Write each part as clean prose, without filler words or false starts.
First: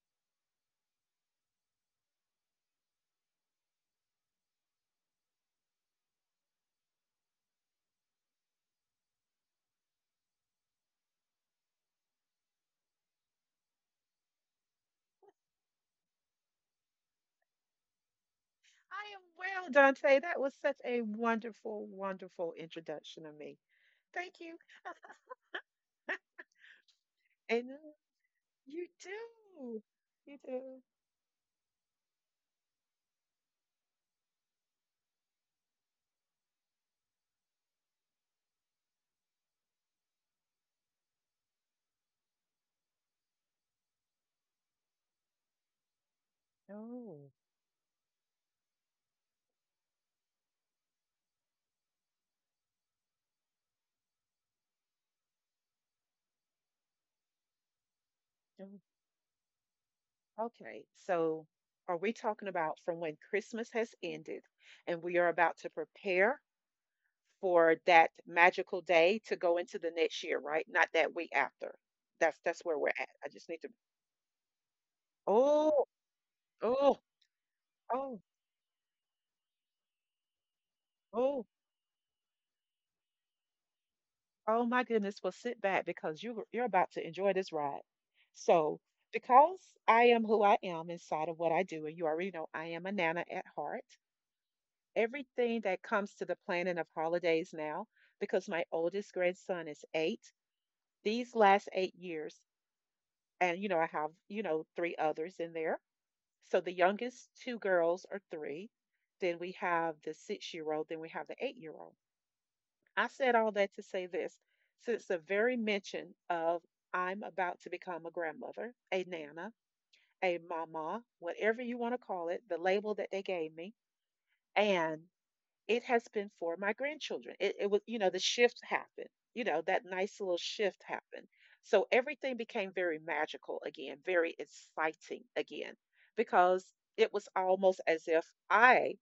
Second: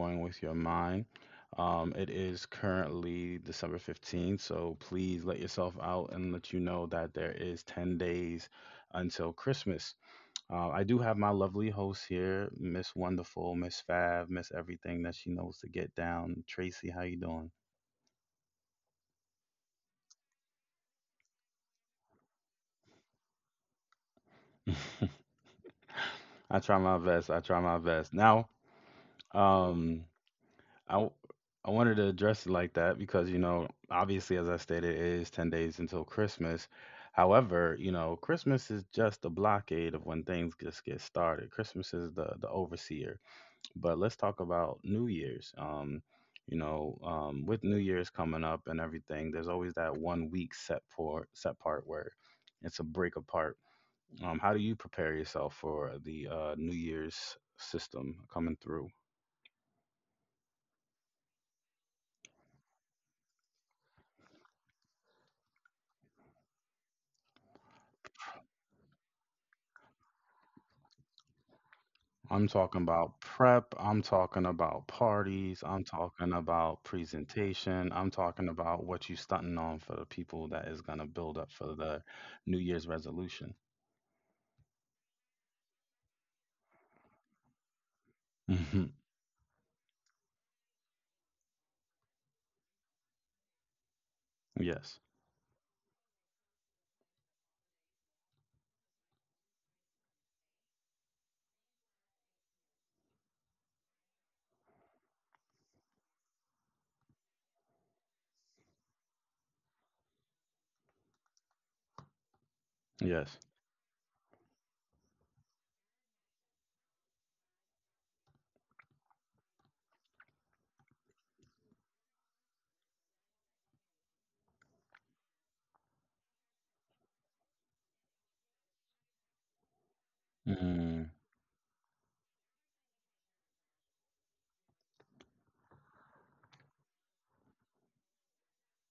Coin with Your Mind. It is currently December 15th, so please let yourself out and let you know that there is 10 days until Christmas. I do have my lovely host here, Miss Wonderful, Miss Fab, Miss Everything that she knows to get down. Tracy, how you doing? I am well, Dante. That was such a wonderful, wonderful introduction of me. Thank you. I try my best. I try And my best. You do. um, You do. I w- I wanted to address it like that because, you know, obviously, as I stated, it is 10 days until Christmas. However, you know, Christmas is just a blockade of when things just get started. Christmas is the overseer. But let's talk about New Year's. Oh, With New Year's coming up and everything, there's always that 1 week set part where it's a break apart. How do you prepare yourself for the New Year's system coming oh, through? okay. So, are we talking about from when Christmas has ended and we are about to prepare for that magical day to go into the next year, right? Not that week after. That's I'm that's where we're talking at. I about just need to. prep. I'm talking about parties. Oh, I'm talking about oh, presentation. oh, I'm talking about what you stunting on for the people that is going to oh. build up for the New Year's resolution. Oh my goodness. Well, sit back because you're about to enjoy this ride. So, hmm because I am who I am inside of what I do, and you already know I am a Nana at heart, Yes. everything that comes to the planning of holidays now, because my oldest grandson is eight, these last 8 years, and I have, three others in there. So the youngest two girls are 3. Then we have the 6-year old, then we have the 8-year old. I said Yes. all that to say this, since the very mention of I'm about to become a grandmother, a nana, a mama, whatever you want to call it, the label that they gave me, and it has been for my grandchildren. It was, the shift happened, that nice little shift Mm, happened. So everything became very magical again, very exciting again, because it was almost as if I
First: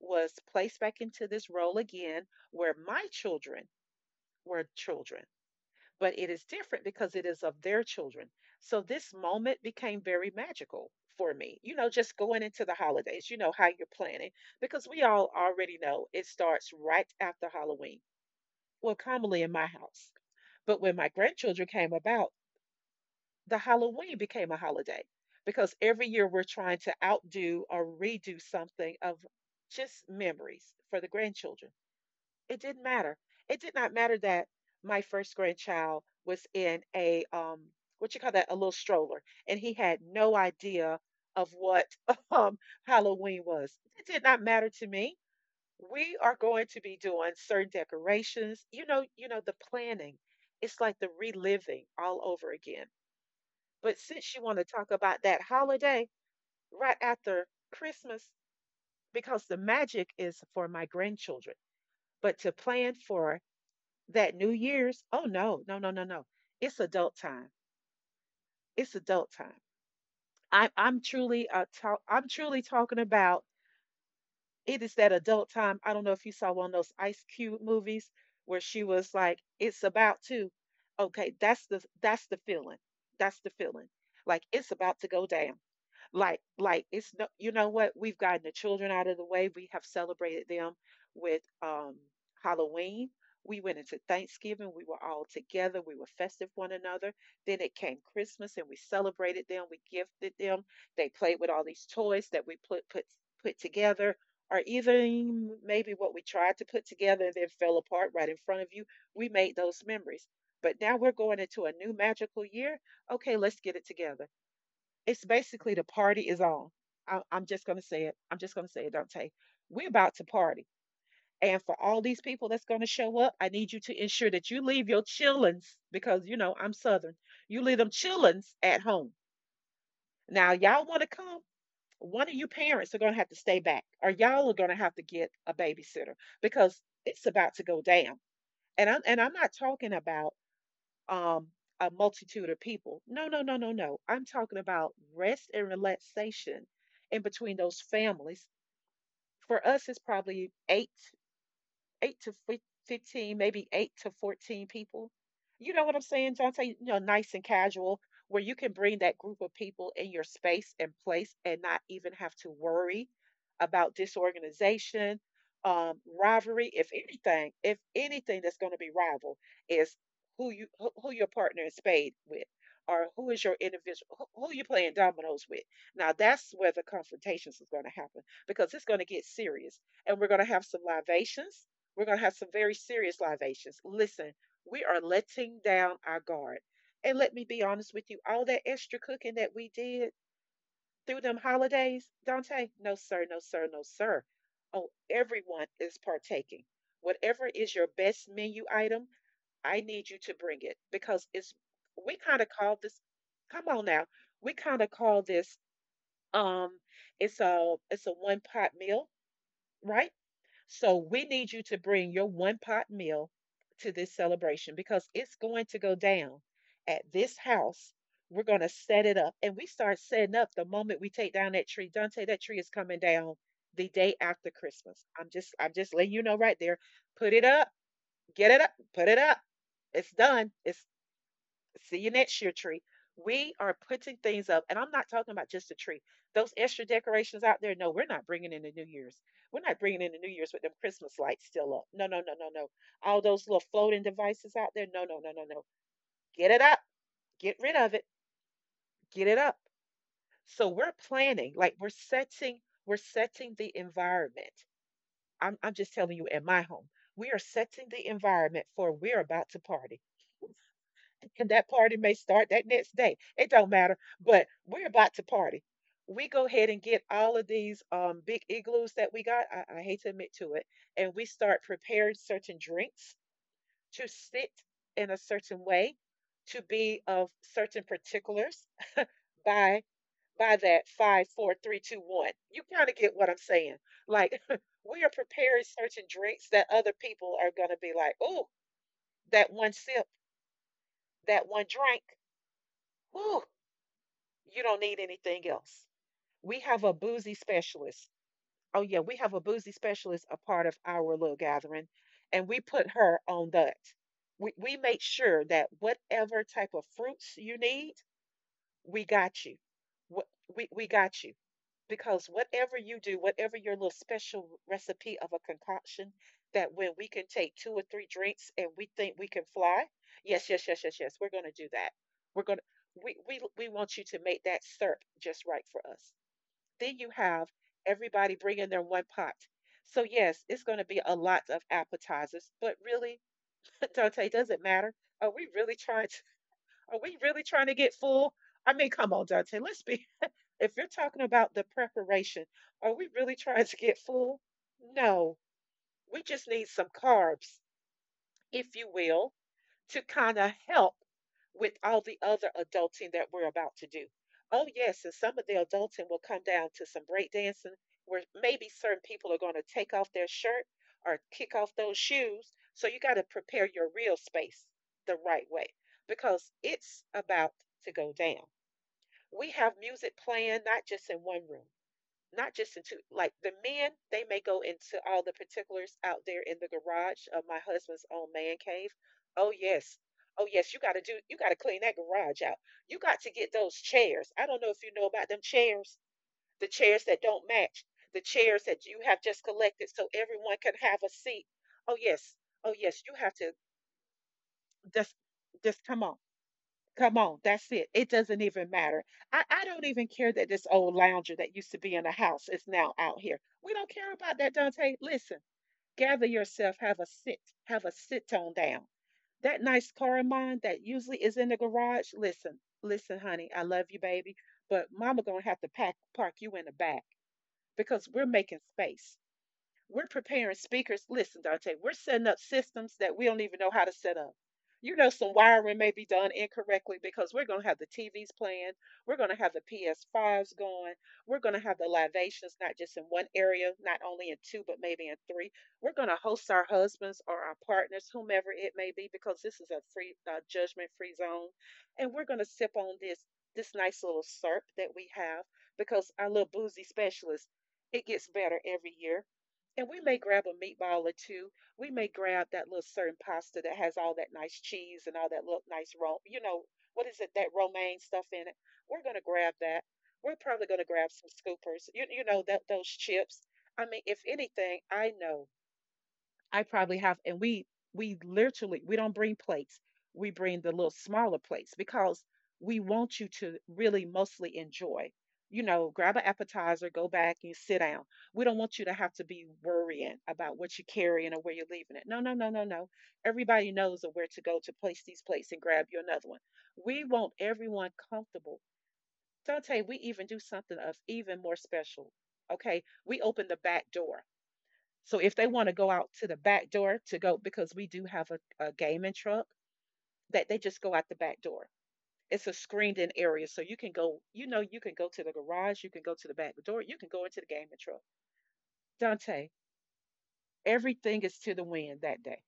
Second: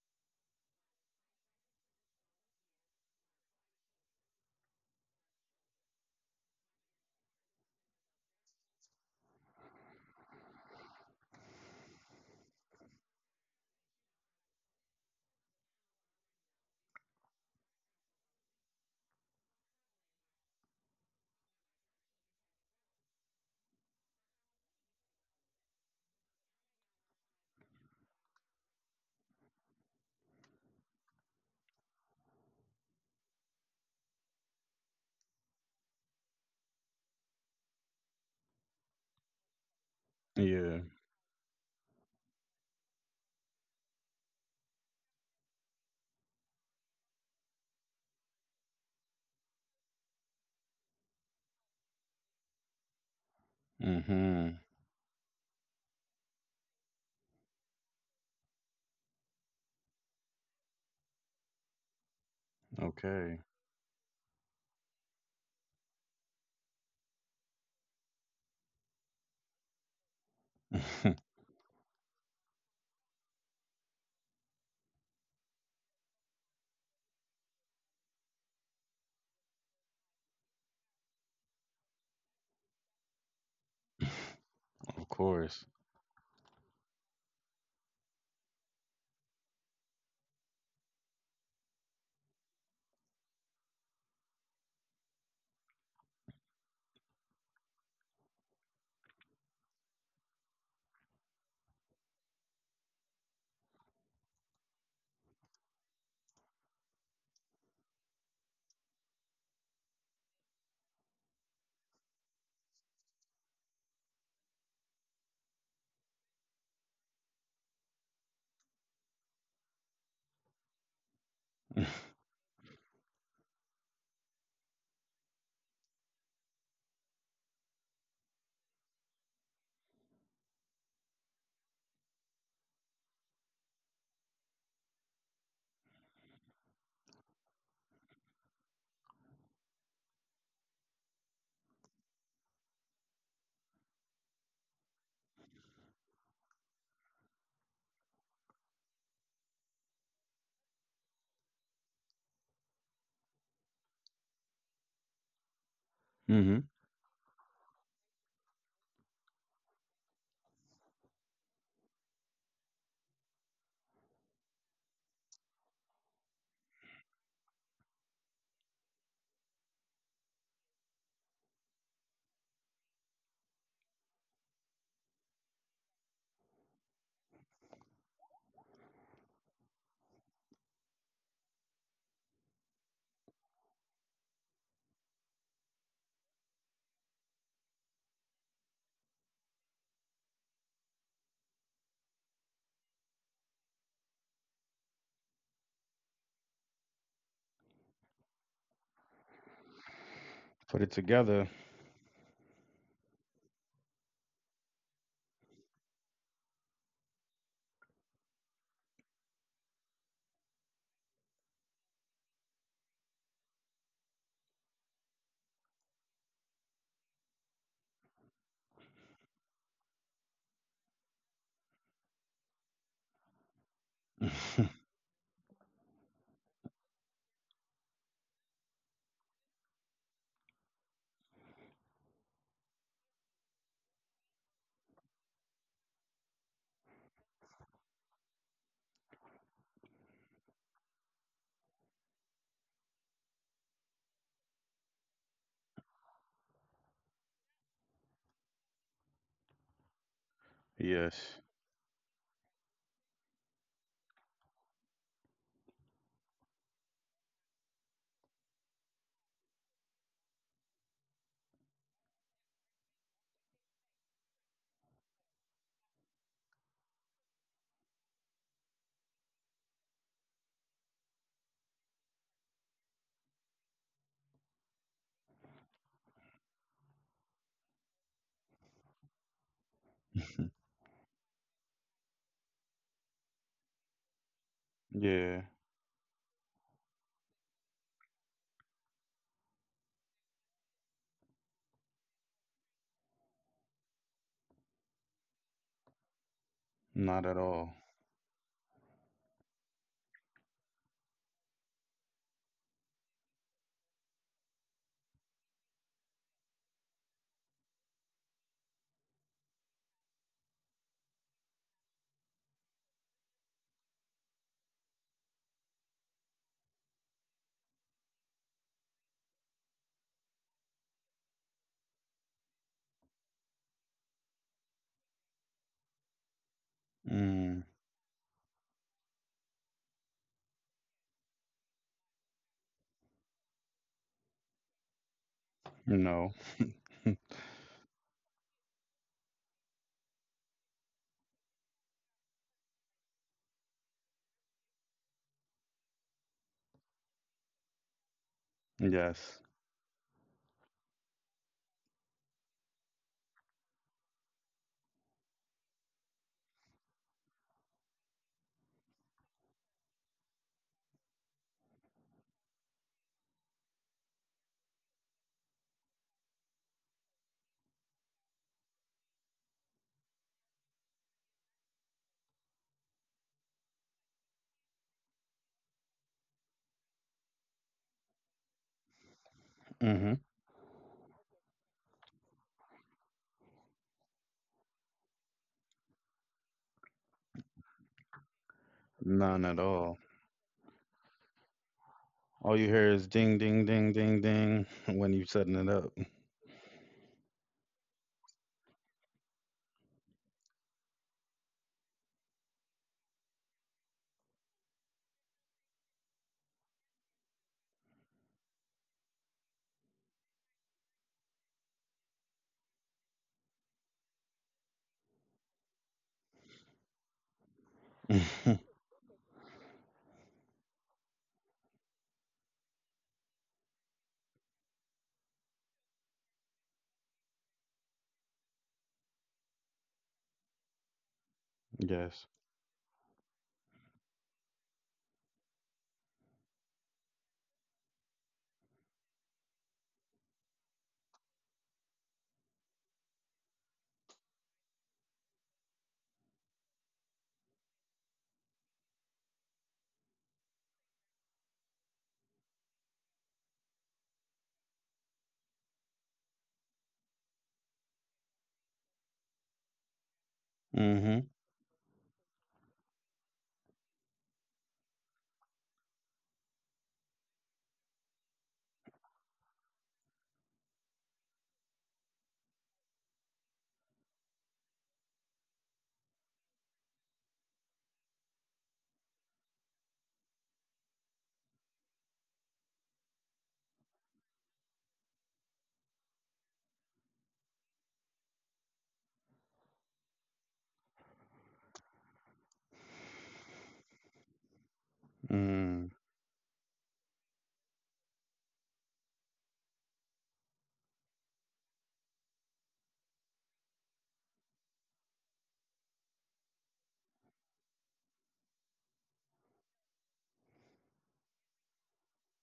was placed back into this role again where my children were children, but it is different because it is of their children. So this moment became very magical for me. Just going into the holidays, you know how you're planning, because we all already know it starts right after Halloween. Well, commonly in my house. But when my grandchildren came about, the Halloween became a holiday because every year we're trying to outdo or redo something of just memories for the grandchildren. It didn't matter. It did not matter that my first grandchild was in a what you call that, a little stroller, and he had no yeah. idea of what um Halloween was. It did not matter to me. We are going to be doing certain decorations. The planning. It's like the reliving all over again. But since you hmm want to talk about that holiday right after Christmas, because the magic is for my grandchildren, but to plan for Okay. that New Year's, oh no, no, no, no, no. It's adult time. It's adult time. I'm I'm truly uh talk, I'm truly talking about it is that adult time. I don't know if you saw one of those Ice Cube movies where she was like, "It's about to." Okay, that's the feeling. That's the feeling. Like it's about to Of go down. course. Like, it's no, you know what, we've gotten the children out of the way. We have celebrated them with Halloween. We went into Thanksgiving, we were all together, we were festive one another. Then it came Christmas, and we celebrated them, we gifted them, they played with all these toys that we put together, or even maybe what we tried to put together and then fell apart right in front of you. We made those memories, but now we're going into a new magical year. Okay, let's get it together. It's basically the party is on. I'm just going to say it. I'm just going to say it, Dante. We're about to party. And for all these people that's going to show up, I need you to ensure that you leave your chillins because, I'm Southern. You leave them chillins at home. Now, y'all want to come? One of you parents are going to have to stay back, or y'all are going to have to get a babysitter because it's about to go down. And I'm not talking about um, a multitude of people. No, no, no, no, no. I'm talking about rest and relaxation in between those families. For us, it's probably eight 8 to 15, maybe 8 to 14 people. You know what I'm saying, Jonte? hmm Nice and casual, where you can bring that group of people in your space and place and not even have to worry about disorganization, rivalry. If anything that's going to be rival is who your partner in spade with. Or who is your individual? Who you playing dominoes with? Now that's where the confrontations is going to happen because it's going to get serious, and we're going to have some libations, we're going to have some very serious libations. Listen, we are letting down our guard. And let me be honest with you, all that extra cooking that we did through them holidays, Dante, no, sir, no, sir, no, sir. Oh, everyone is partaking. Whatever is your best menu item, I need you to bring it Put it because together. it's, we kind of call this, come on now, we kind of call this, um, it's a one pot meal, right? So we need you to bring your one pot meal to this celebration because it's going to go down at this house. We're going to set it up. And we start setting up the moment we take down that tree. Dante, that tree is coming down the day after Christmas. I'm just letting you know right there. Put it up, get it up, put it up. It's done. It's, see you next year, tree. We are putting things up, and I'm not talking about just a tree. Those extra decorations out there, no, we're not bringing in the New Year's. We're not bringing in the New Year's with them Christmas lights still up. No, no, no, no, no. All those little floating devices out there, no, no, no, no, no. Get it up. Get rid of it. Get it up. So we're Yes. planning, like we're setting the environment. I'm just telling you, in my home, we are setting the environment for we're about to party. And that party may start that next day. It don't matter, but we're about to party. We go ahead and get all of these big igloos that we got. I hate to admit to it, and we start preparing certain drinks to sit in a certain way, to be of certain particulars by by that five, four, three, two, one. You kind of get what I'm saying. Like we are Yeah. preparing certain drinks that other people are gonna be like, oh, that one sip, that one drink. Ooh. You don't need anything else. We have a Not boozy at all. specialist. Oh, yeah, we have a boozy specialist a part of our little gathering, and we put her on that. We make sure that whatever type of fruits you need, we got you. Wh- we got you because whatever you do, whatever your little special recipe of a concoction, that when we can take two or three drinks and we think we can fly, yes, yes, yes, yes, yes, we're going to do that. We're going to, we want you to make that syrup just right for us. Then you have Mm, everybody bringing their one pot. So yes, it's going to be a lot of appetizers, but really, Dante, does it matter? Are we really trying to? no. Are we really trying to get full? I mean, come on, Dante. Let's be, if you're talking about the preparation, are we really trying to get full? No, we just need some carbs, if you will, Yes. to kind of help with all the other adulting that we're about to do. Oh, yes, and some of the adulting will come down to some breakdancing where maybe certain people are going to take off their shirt or kick off those shoes. So you got to prepare your real space the right way because it's about to go down. We have music playing not just in one room, not just into like the men, they may go into all the particulars out there in the garage of my husband's own man cave. Oh yes, hmm oh yes, you got to clean that garage out. You got to get those chairs. I don't know if you know about them chairs, the chairs that don't match, the chairs that you have just None at collected all. so everyone can have a seat. Oh yes, All you oh hear yes, is you have ding, to, ding, ding, ding, ding just when you setting it just up. come on. Come on, that's it. It doesn't even matter. I don't even care that this old lounger that used to be in the house is now out here. We don't care about that, Dante. Listen, gather yourself, have a sit on down. That nice car of mine that usually is in the garage, listen, listen, honey, I love you, baby, but mama gonna have to pack park you in the back because we're making space. We're preparing speakers. Listen, Dante, we're setting up systems that we don't even know how to set up. You know, some wiring may be done incorrectly because we're going to have the TVs playing. We're going to have the PS5s going. We're going to have the Yes. libations, not just in one area, not only in two, but maybe in three. We're going to host our husbands or our partners, whomever it may be, because this is a free, judgment free zone. And we're going to sip on this nice little SERP that we have because our little boozy specialist, it gets better every year, and we may grab a meatball or two. We may grab that little certain pasta that has all that nice cheese and all that little nice ro, what is it, that romaine stuff in it. We're going to grab that. We're probably going to grab Mm-hmm. some scoopers, you know, that those chips. I mean, if anything, I know I probably have, and we literally we don't bring plates. We bring the little smaller plates because we want you to really mostly enjoy. You know, grab an appetizer, go back and sit down. We don't want you to have to be worrying about what you're carrying or where you're leaving it. No, no, no, no, no. Everybody knows of where to go to place these plates and grab you another one. We want everyone comfortable. So I'll tell Dante, we even do something of even more special. Okay, we open the back door so if they want to go Mm. out to the back door to go, because we do have a gaming truck, that they just go out the back door. It's a screened-in area, so you can go. You know, you can go to the garage, you can go to the back door, you can go into the gaming truck. Dante, everything is to the wind that day.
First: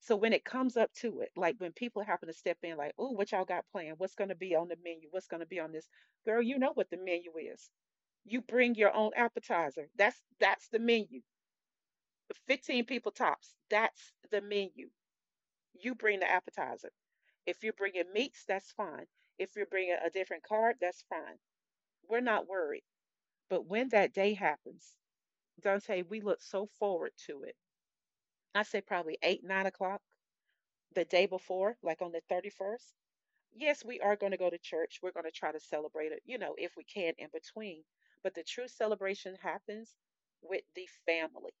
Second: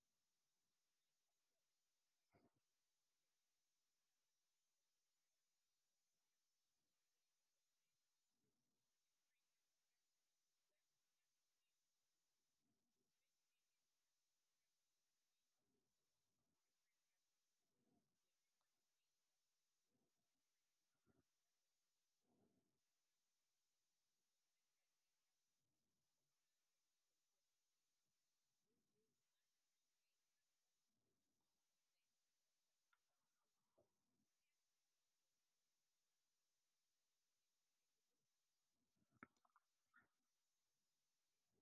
So when it comes up to it, like when people happen to step in, like, "Oh, what y'all got planned? What's going to be on the menu? What's going to be on this?" Girl, you know what the menu is. You bring your own appetizer. That's the menu. 15 people tops. That's the menu. You bring the appetizer. If you're bringing meats, that's fine. If you're bringing a different card, that's fine. We're not worried. But when that day happens, Dante, we look so forward to it. I say probably eight, 9 o'clock the day before, like on the 31st. Yes, we are going to go to church. We're going to try to celebrate it, you know, if we can in between. But the true celebration happens with the family,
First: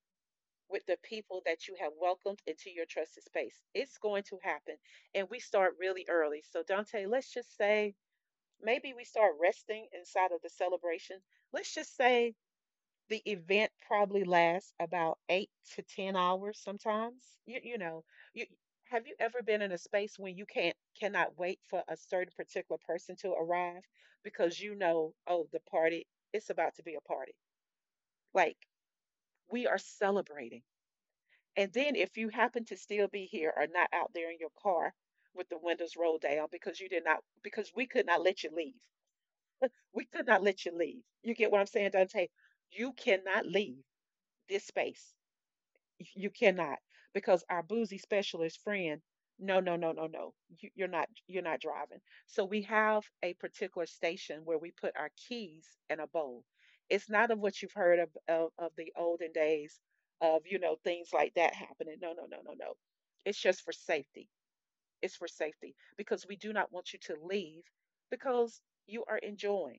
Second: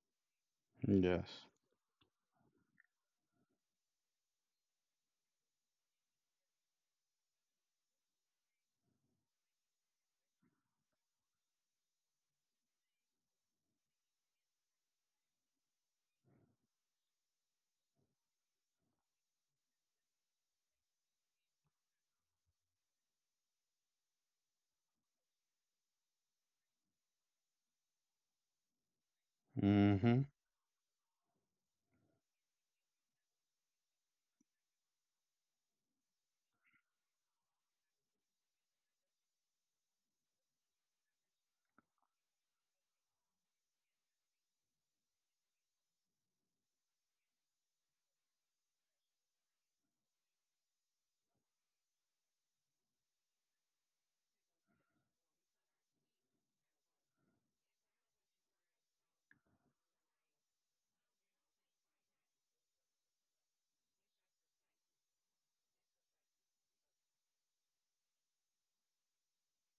with the people Yes. that you have welcomed into your trusted space. It's going to happen. And we start really early. So, Dante, let's just say maybe we start resting inside of the celebration. Let's just say the event probably lasts about eight to 10 hours sometimes. You know, you, have you ever been in a space when you can't cannot wait for a certain particular person to arrive because you know, oh, the party, it's about to be a party. Like, we are Mm-hmm. celebrating, and then if you happen to still be here or not out there in your car with the windows rolled down because you did not, because we could not let you leave. We could not let you leave. You get what I'm saying, Dante? You cannot leave this space, you cannot, because our boozy specialist friend, no, no, no, no, no, you're not driving. So we have a particular station where we put our keys in a bowl. It's not of what you've heard of of the olden days of, you know, things like that happening. No, no, no, no, no. It's just for safety. It's for safety because we do not want you to leave because you are enjoying,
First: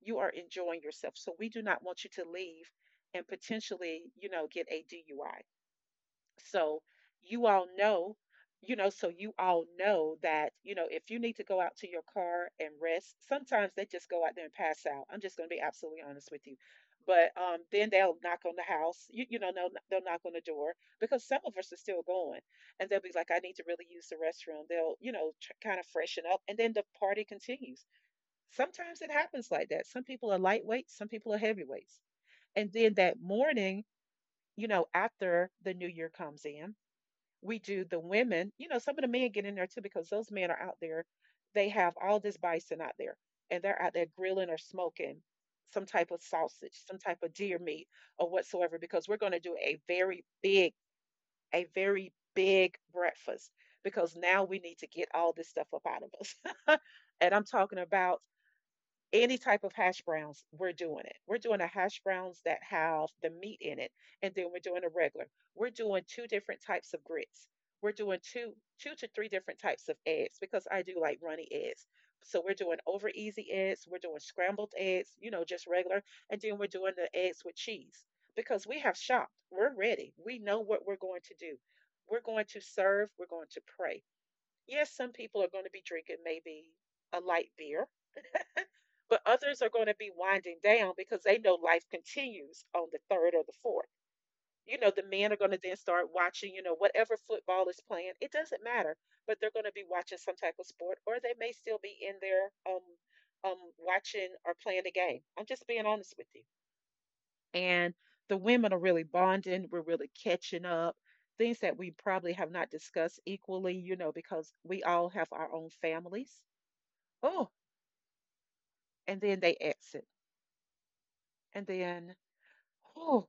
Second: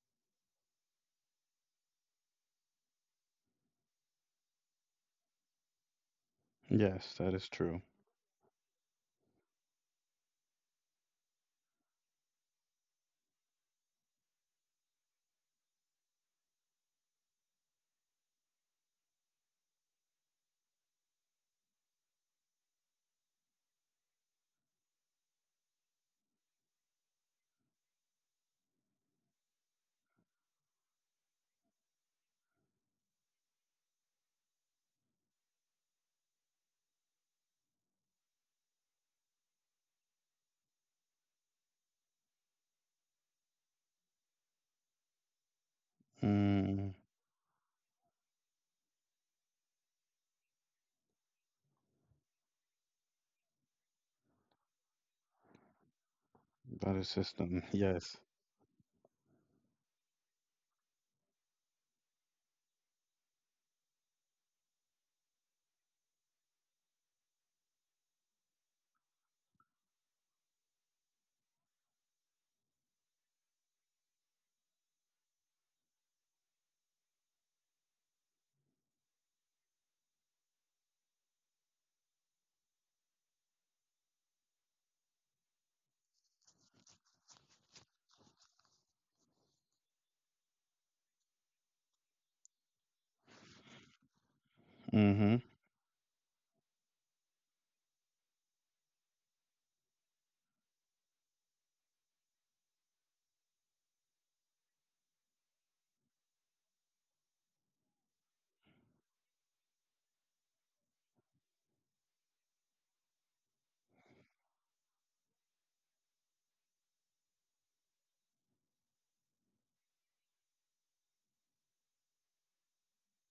you are enjoying yourself, so we do not want you to leave and potentially, you know, get a DUI. So Yes, that you is all true. know, you know, so you all know that, you know, if you need to go out to your car and rest, sometimes they just go out there and pass out. I'm just going to be absolutely honest with you. But then they'll knock on the house, you know, they'll knock on the door because some of us are still going. And they'll be like, I need to really use the restroom. They'll, you know, kind of freshen up. And then the party continues. Sometimes it happens like that. Some people are lightweights, some people are heavyweights. And then that morning, you know, after the new year comes in, we do the women, you know, some of the men get in there too because those men are out there. They have all this bison out there and they're out there grilling or smoking some type of sausage, Mm. some type of deer meat or whatsoever because we're going to do a very big breakfast because now we need to get all this stuff up out of us. That is And I'm system. talking Yes. about any type of hash browns, we're doing it. We're doing a hash browns that have the meat in it, and then we're doing a regular. We're doing two different types of grits. We're doing two to three different types of eggs because I do like runny eggs. So we're doing over easy eggs, we're doing scrambled eggs, you know, just regular, and then we're doing the eggs with cheese because we have shopped. We're ready. We know what we're going to do. We're going to serve, we're going to pray. Yes, some people are going to be drinking maybe a light beer, but others are going to be winding down because they know life continues on the third or the fourth. You know, the men Mm-hmm. are going to then start watching, you know, whatever football is playing. It doesn't matter, but they're going to be watching some type of sport, or they may still be in there watching or playing the game. I'm just being honest with you. And the women are really bonding. We're really catching up. Things that we probably have not discussed equally, you know, because we all have our own families. Oh, and then they exit. And then, oh.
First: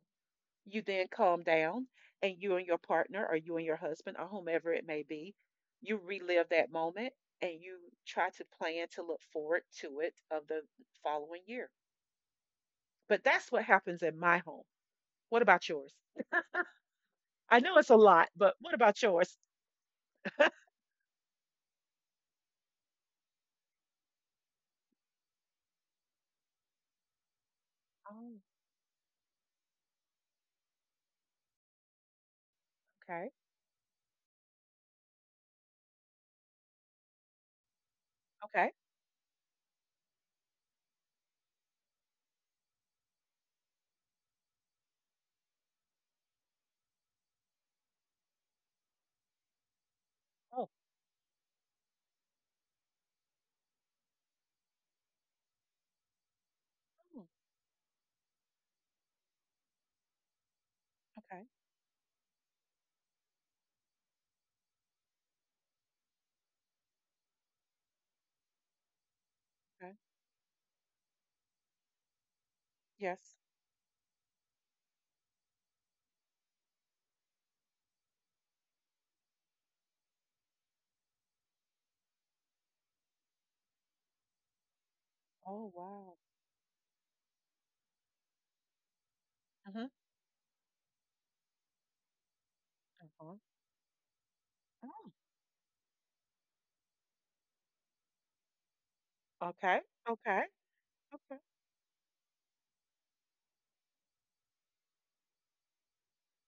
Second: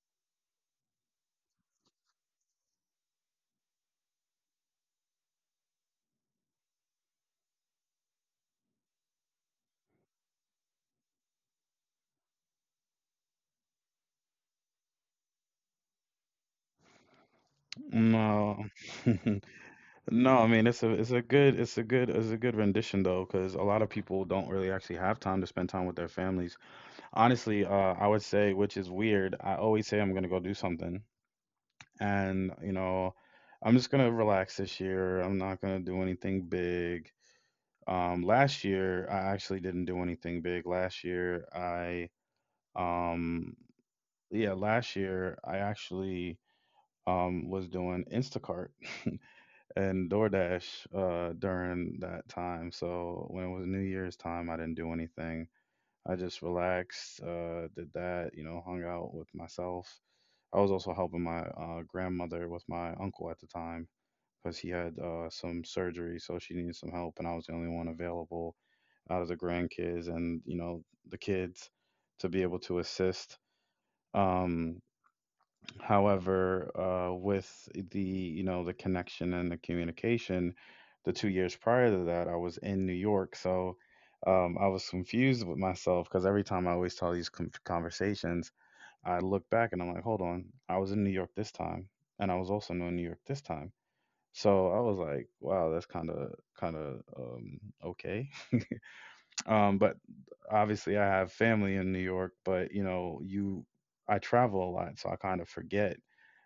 You then calm down and you and your partner or you and your husband or whomever it may be, you relive that moment and you try to plan to look forward to it of the following year. But that's what happens in my home. What about yours? I know it's a lot, but No. what about yours? No, I mean, it's a it's a good rendition though, because a lot of people don't really actually have time to spend time with their families. Honestly, I would Oh, say, which is weird, I always say I'm gonna go do something. And, you know, okay. I'm just gonna relax this year. I'm not gonna do anything big. Um, Okay. last year I actually didn't do anything big last year I um yeah Last year I actually, was doing Instacart and Oh, DoorDash during that time. So when it was New Year's time, I didn't do anything. I just mm, relaxed, did that, you know, hung out with myself. I was also helping okay. my grandmother with my uncle at the time because he had some surgery, so she needed some help, and I was the only one available out of the Okay. grandkids and, you know, the kids to be able to Yes. assist. Um, However, with, the you know, the connection and the communication, the 2 years prior to that, I was in New York. So, I was confused with Oh, myself, wow. because every time I always tell these conversations, I look back and Hmm. I'm like, hold on, I was in New York this time, and I was also in New York Uh-huh. this time. So I was Oh, like, wow, that's kind of okay. okay. But Okay. obviously I have Okay. family in New York, but, you know, you I travel a lot, so I kind of forget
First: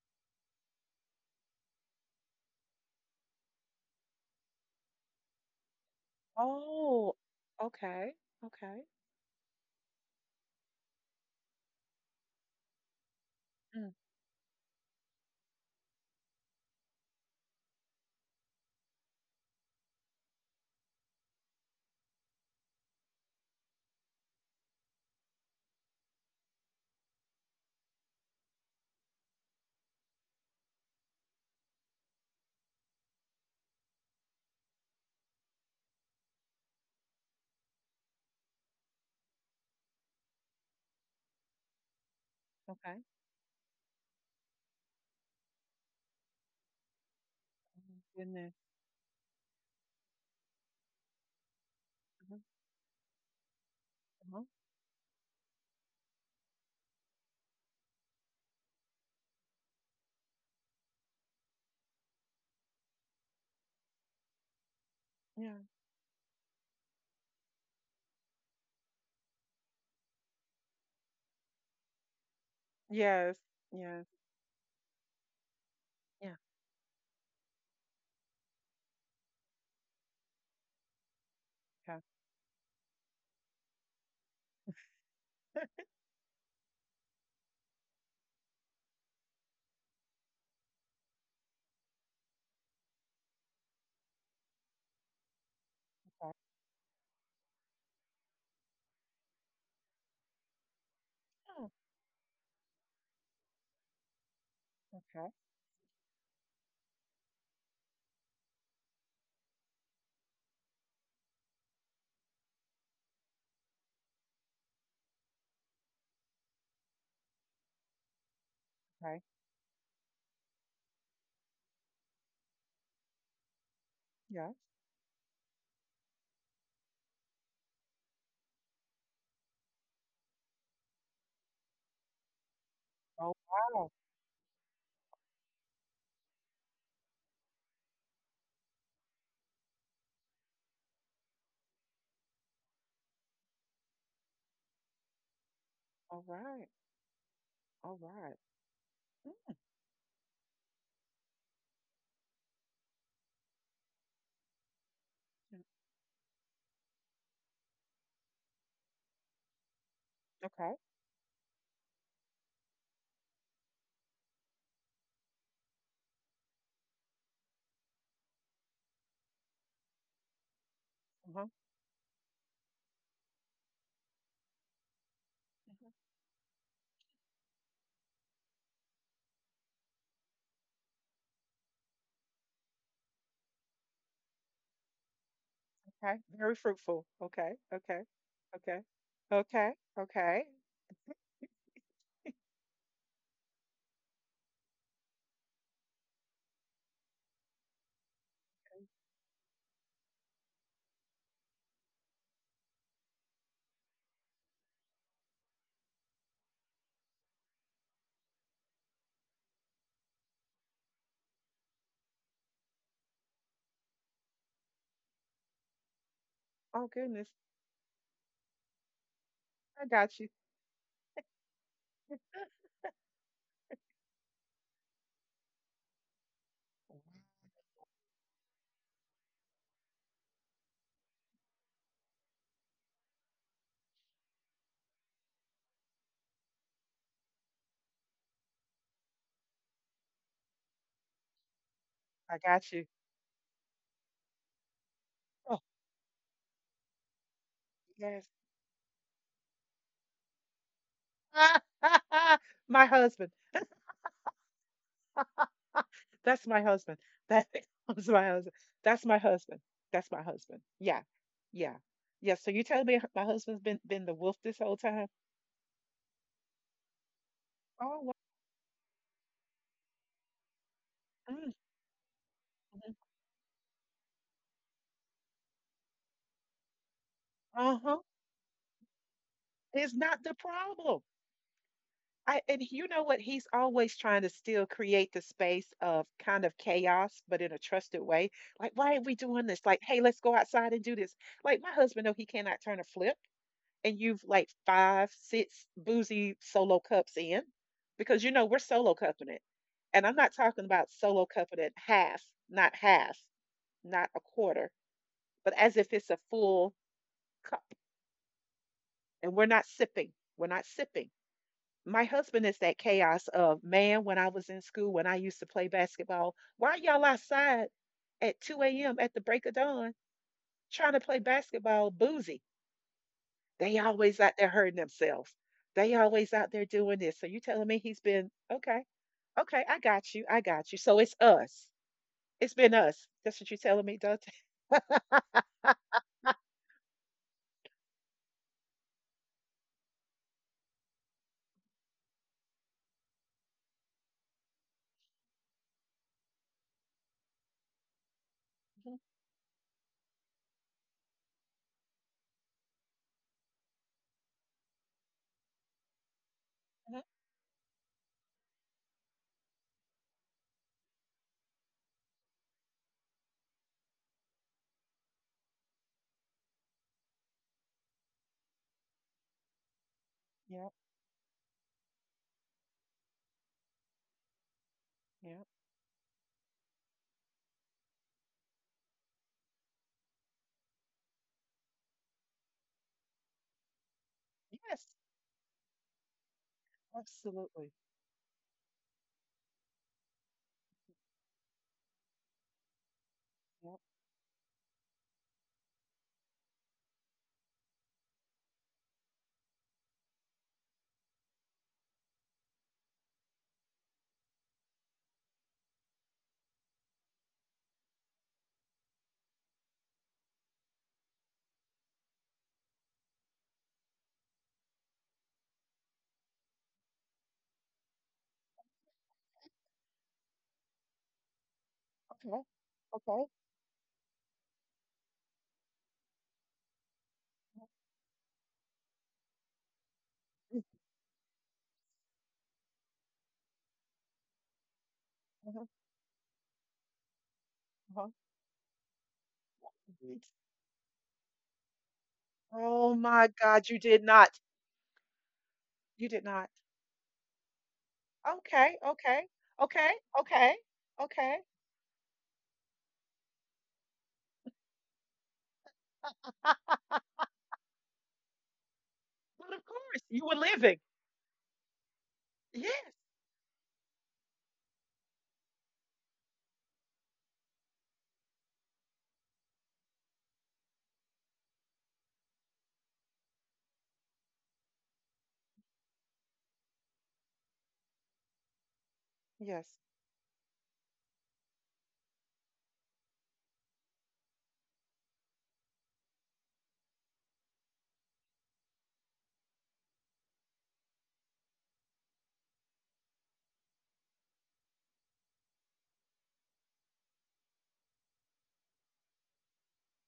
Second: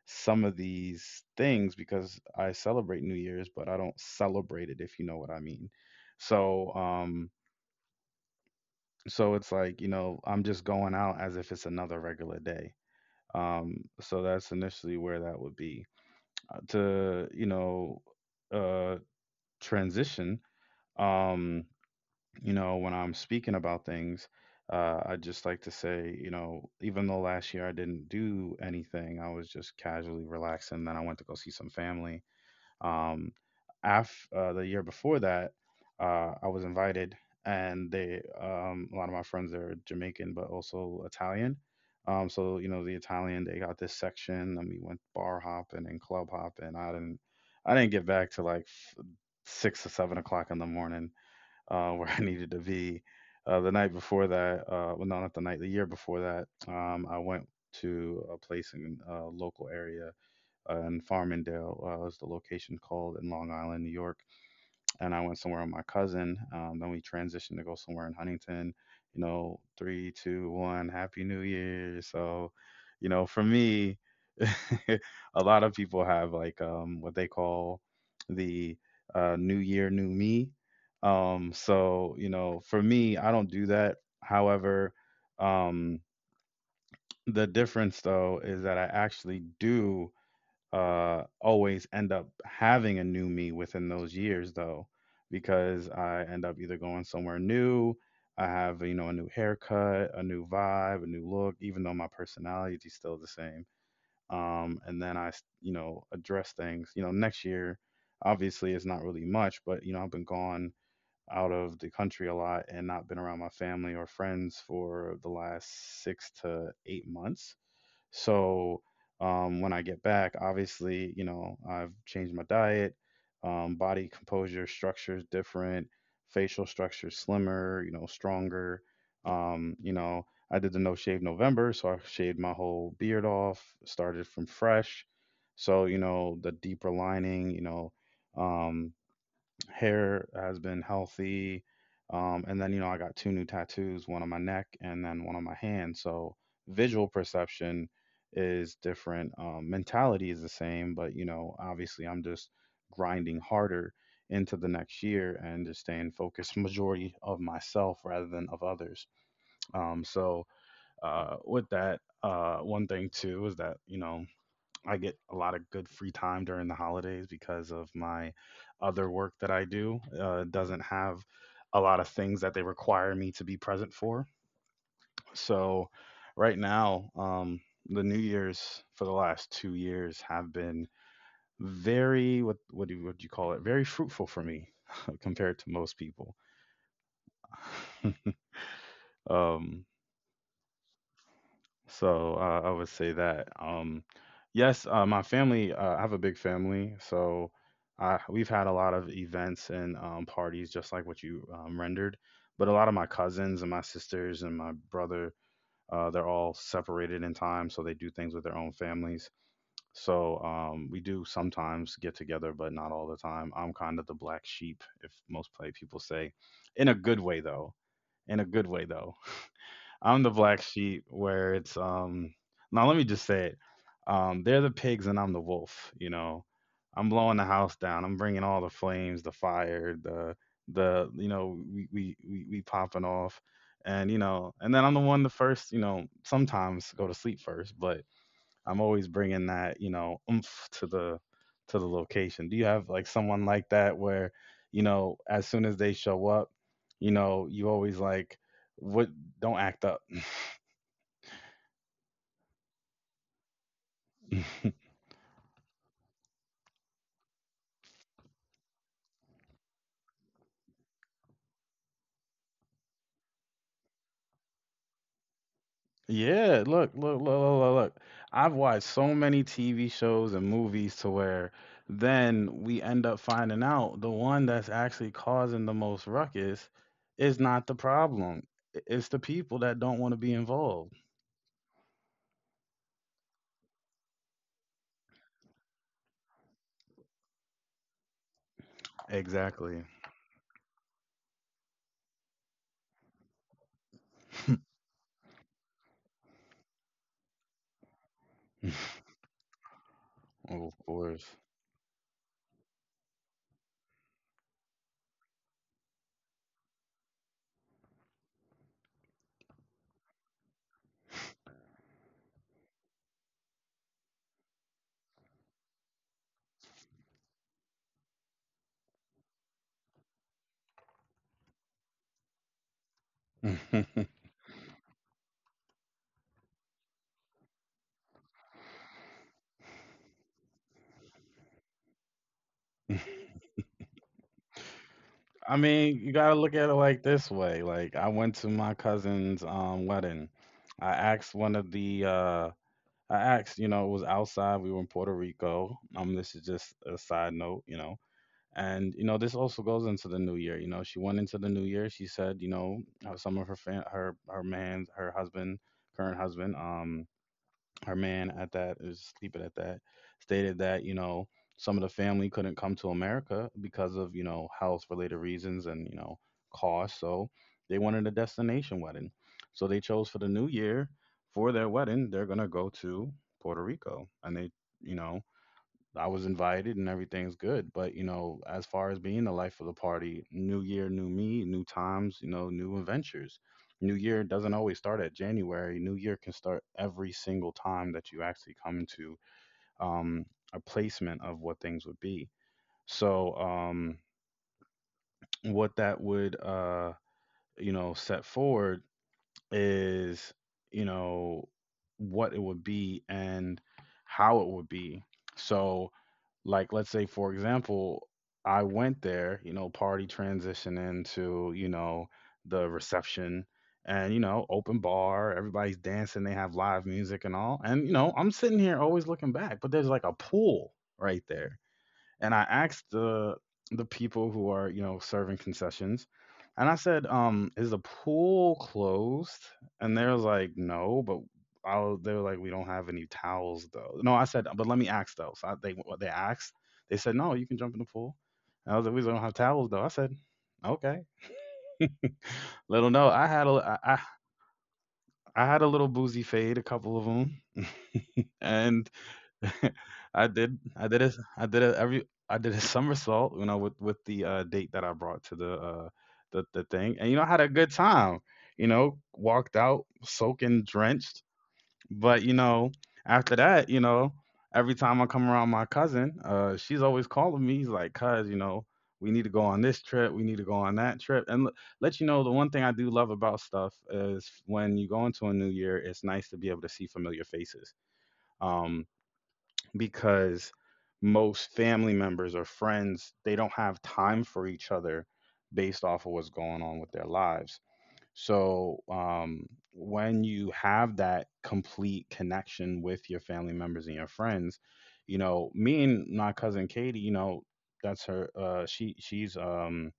some of these things, because I celebrate New Year's, but I don't celebrate it, if you know what I mean. So Oh, um okay. Okay. so it's like, you know, I'm just going out as if it's another regular day. Mm. So that's initially where that would be. Uh, to, you know, uh transition, um you know, when I'm speaking about things, I just like to say, you know, even though last year I didn't do anything, I was just casually relaxing, then I went to go see some family. Um af The year before that, I was invited and they, a lot of my friends are Jamaican but also Italian. So, you know, the Okay. Italian, they got this section, and we went bar hopping and club hopping. I didn't get Oh, back to goodness. like 6 or 7 o'clock in the morning, where I needed to be. The night before Mhm. that, Well, no, not the night, the year before that, I went to a place in a local area, in Farmingdale, is the location called, in Long Island, New York, and I went somewhere Yeah. with my cousin. Then we transitioned to go somewhere in Huntington. You know, 3, 2, 1, Happy New Year. So, you know, Yes. for me, Yes. a lot of people have Yeah. like, what they call the New Year, New Me. Yeah. So, you know, for me, I don't do that. However, um, the difference though is that I actually do, always end up having a new me within those years though, because I Okay. end up either going somewhere new. I have, you know, a new haircut, a new vibe, a new Oh, look, even though my personality is still the same. And okay. then I, you know, address things, you know, next year. Obviously, it's not really much, but you know, I've been gone out of the country a lot and not been around my family or friends for the last 6 to 8 months. So, Okay. When I get back, obviously, you know, I've changed my diet, body Yes. composure, structure is different, facial structure slimmer, you know, stronger. You know, I did the No Shave November, so I shaved my whole Oh, beard wow. off, started from fresh. So, you know, the deeper lining, you know, um, hair has been healthy. And then, you know, I got 2 new tattoos, one on my neck and then one on my All hand. So right. visual All perception right. is different. Mentality is the same, but, you know, obviously I'm just grinding harder into the next Mm. year and just staying focused majority of myself rather than of others. Um, so Okay. With that, one thing too is that, you know, I get a lot of good free time during the holidays because of my other work that I do. Doesn't have Uh-huh. a lot of things that they require me to be present for. So right now, the New Year's for the last 2 years have been very, what do you call it? Very fruitful for me compared to most Okay. people. Very fruitful. Okay. Okay. Okay. Okay. um, Okay. So I would say that. Yes, my family. I have a big family, so we've had a lot of events and, parties, just like what you, rendered. But a lot of my cousins and my sisters and my brother, they're all separated in time, so they do things with their own families. So we do sometimes get together, but not all the time. I'm kind of the black sheep, if most play people say, Oh, in a good goodness. way though. In a good way though. I got you. I'm the black sheep where it's now let me just say it. They're the pigs and I'm the wolf, you know. I'm blowing the house down. I'm bringing all the flames, the fire, the you know, we popping off. And, you know, and then I'm the one the first, you know, sometimes go to sleep first, but I'm always bringing that, you know, oomph to the I location. Do you got you. have like someone like that where, you know, as Oh, soon as they show up, you know, you always yes. like, what, don't act up? My husband. That's my husband. That is my husband. That's my husband. That's my husband. Yeah. Yeah. Yeah. So you telling me my husband's been the wolf this whole time? Yeah, look, look, look, look, look, Oh, look. well, I've watched so many TV shows and movies to mm, where then we mhm, end up finding out the one that's actually causing the most ruckus is uh-huh. not the problem. It's the It's people that not the don't want to be problem. involved. I, and you know what? He's always trying to still create the space of kind of chaos, but in a trusted way. Like, why are we doing this? Like, hey, Exactly. let's go outside and do this. Like, my husband know he cannot turn a flip, and you've like five, six boozy solo cups in, because you know we're solo cupping it, and I'm not talking about Of solo course. cupping it half, not a quarter, but as if it's a full cup, and we're not sipping. We're not sipping. My husband is that chaos of man. When I was in school, when I used to play basketball, why are y'all outside at 2 a.m. at the break of dawn trying to play basketball boozy? They I always out there hurting themselves, they always out there doing this. So you telling me he's been okay? Okay, I got you, I got you. So it's us. It's been us. That's what you're telling me, Dante. mean, you gotta look at it like this way. Like I went to my cousin's wedding. I asked one of the I asked, you know, it was outside. We were in Puerto Rico. This is just a side note, you know. And, Mhm, you know, this also goes into the new year. You know, she went into the new year. She said, you know, how some of her man, her husband, current husband, mhm. Her man at that is sleeping at that, stated that, you know, some of the family couldn't come to America because of, you know, health related reasons and, you know, cost. So they wanted a destination wedding, so they chose for the Yeah. new year for their wedding. They're going to go to Puerto Rico, and they, you know, Yeah. I was invited and everything's good. But, you know, as far as being the life of the party, new year, new me, new times, you know, new adventures. New year doesn't Yes. always start at January. New year can start every single Absolutely. time that you actually come into, um, a placement of what things would be. So, Yeah. What that would, set forward is, you know, what it would be and how it would be. So, like, let's say, for example, I went there, party, transition into the reception, and open bar, everybody's dancing, they have live music and all. And I'm sitting here always looking back, but there's like a pool right there. Okay. And I asked Okay. the people who are, serving concessions, and I said, "Is the pool closed?" And they was like, "No," but they were like, "We don't have any towels though." No, I said, "But let me ask though." Uh-huh, they, they said, "No, you can jump in uh-huh. the pool." And I was like, "We don't have towels though." I Mhm. said, "Okay." Oh Little, my no, god, you did not. I had a You little did boozy not. fade, a couple of them, Okay, and. okay, okay, I okay, did. I did it. okay. I did it every. I did a somersault. You know, with the date that I brought to the uh, the Ah. the thing, and, you know, I had a good time. You know, But of walked course, out you were living. soaking, drenched. But, you Yes, know, after that, you know, every time I come around my cousin, she's always calling me. He's like, "Cuz, you know, we need to go on this trip. We need to go on that trip." And let you know, the one thing I do love about stuff is when you go into a new year, it's nice to be able to see familiar faces. um, yes, because most family members or friends, they don't have time for each other based off of what's going on with their lives. So, when you have that complete connection with your family members and your friends, you know, me and my cousin Katie, you know, that's her. She's